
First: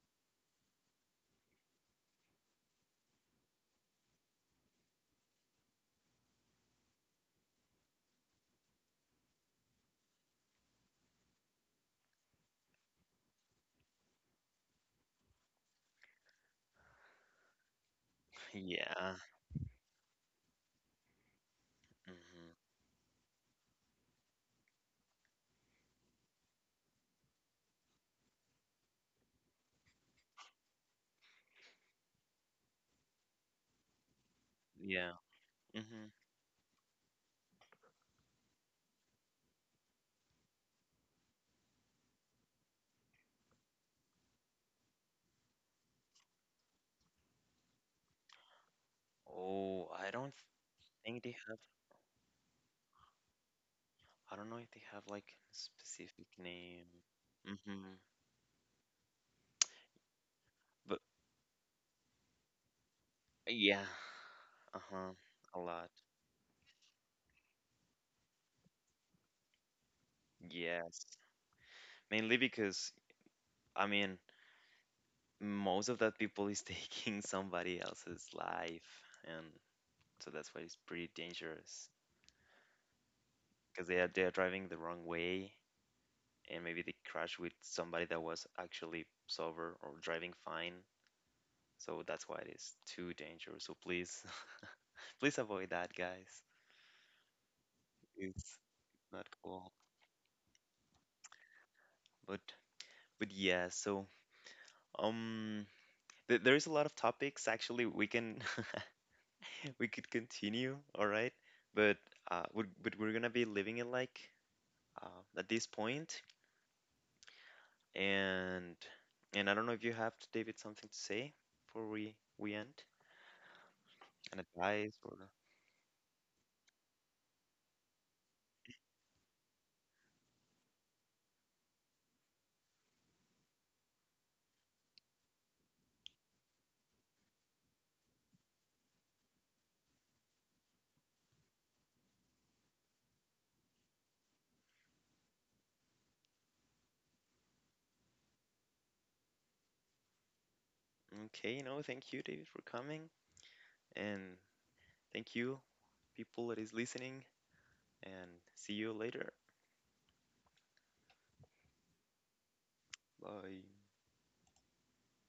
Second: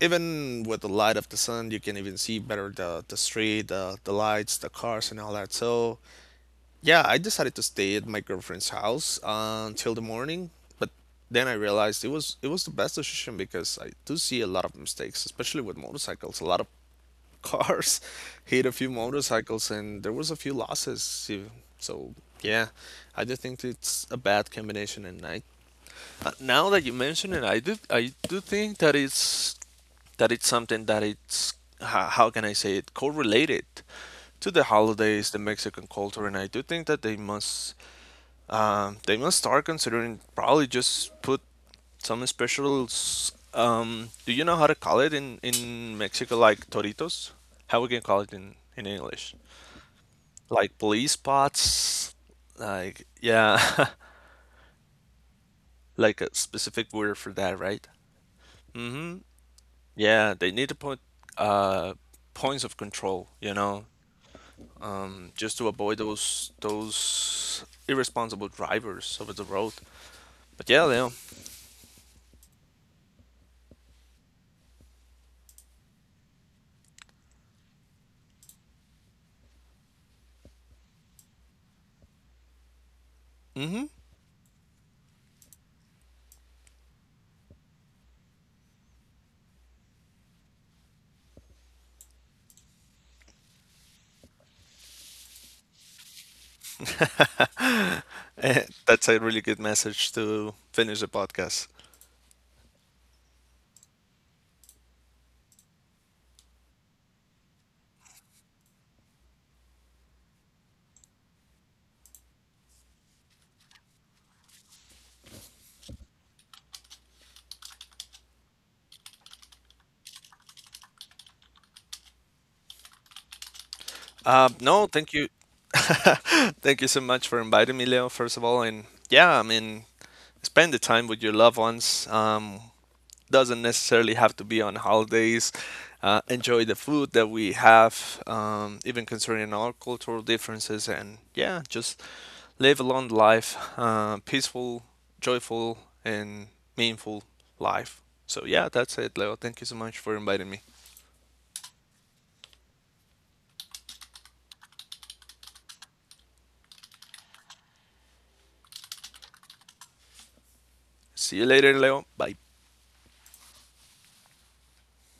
B: even with the light of the sun, you can even see better the street, the lights, the cars, and all that. So yeah, I decided to stay at my girlfriend's house until the morning. But then I realized it was the best decision because I do see a lot of mistakes, especially with motorcycles. A lot of cars hit a few
A: yeah.
B: motorcycles and there was a few losses. You- So
A: Hmm.
B: yeah, I do think it's a bad combination and I now that you mention it, I do think that it's something that it's how can I say it correlated to the
A: Yeah.
B: holidays, the
A: Hmm.
B: Mexican culture, and I do think that they must start considering probably just put some specials. Do you know how to call it in Mexico, like toritos? How we can call it in English?
A: Oh, I don't
B: Like police
A: think they have.
B: spots, like yeah,
A: I don't know if they have like
B: like
A: specific
B: a
A: name.
B: specific word for that, right?
A: Hmm.
B: Mm-hmm. Yeah, they need to
A: But
B: put uh points of control, you know,
A: yeah. Uh-huh.
B: just
A: A
B: to
A: lot.
B: avoid those irresponsible drivers over the road. But yeah,
A: Yes.
B: Leo.
A: Mainly because, I mean, most of that people is taking somebody else's life, and so that's why it's pretty dangerous because
B: Mm-hmm.
A: they are driving the wrong way, and maybe they crash with somebody that was actually sober or driving fine. So that's why it is too dangerous. So please, please avoid that, guys. It's
B: Eh,
A: not
B: that's a
A: cool.
B: really good message to finish the podcast.
A: But but yeah, so um, th there is a lot of topics actually we can we could continue, all right? But but we're gonna be leaving it like at this point, and and I don't know if you have David something to say before we end, an advice
B: No,
A: or
B: thank you. Thank you so much for inviting me, Leo, first of all. And yeah, I mean, spend the time with your loved ones. Doesn't necessarily have to be on holidays. Enjoy the food that we have, even considering our cultural differences. And yeah, just live a long life, peaceful, joyful, and meaningful life. So yeah, that's it, Leo. Thank you so much for inviting me.
A: okay, no, thank you, David, for coming, and thank you, people that is listening, and see you later.
B: See you later, Leo. Bye.
A: Bye.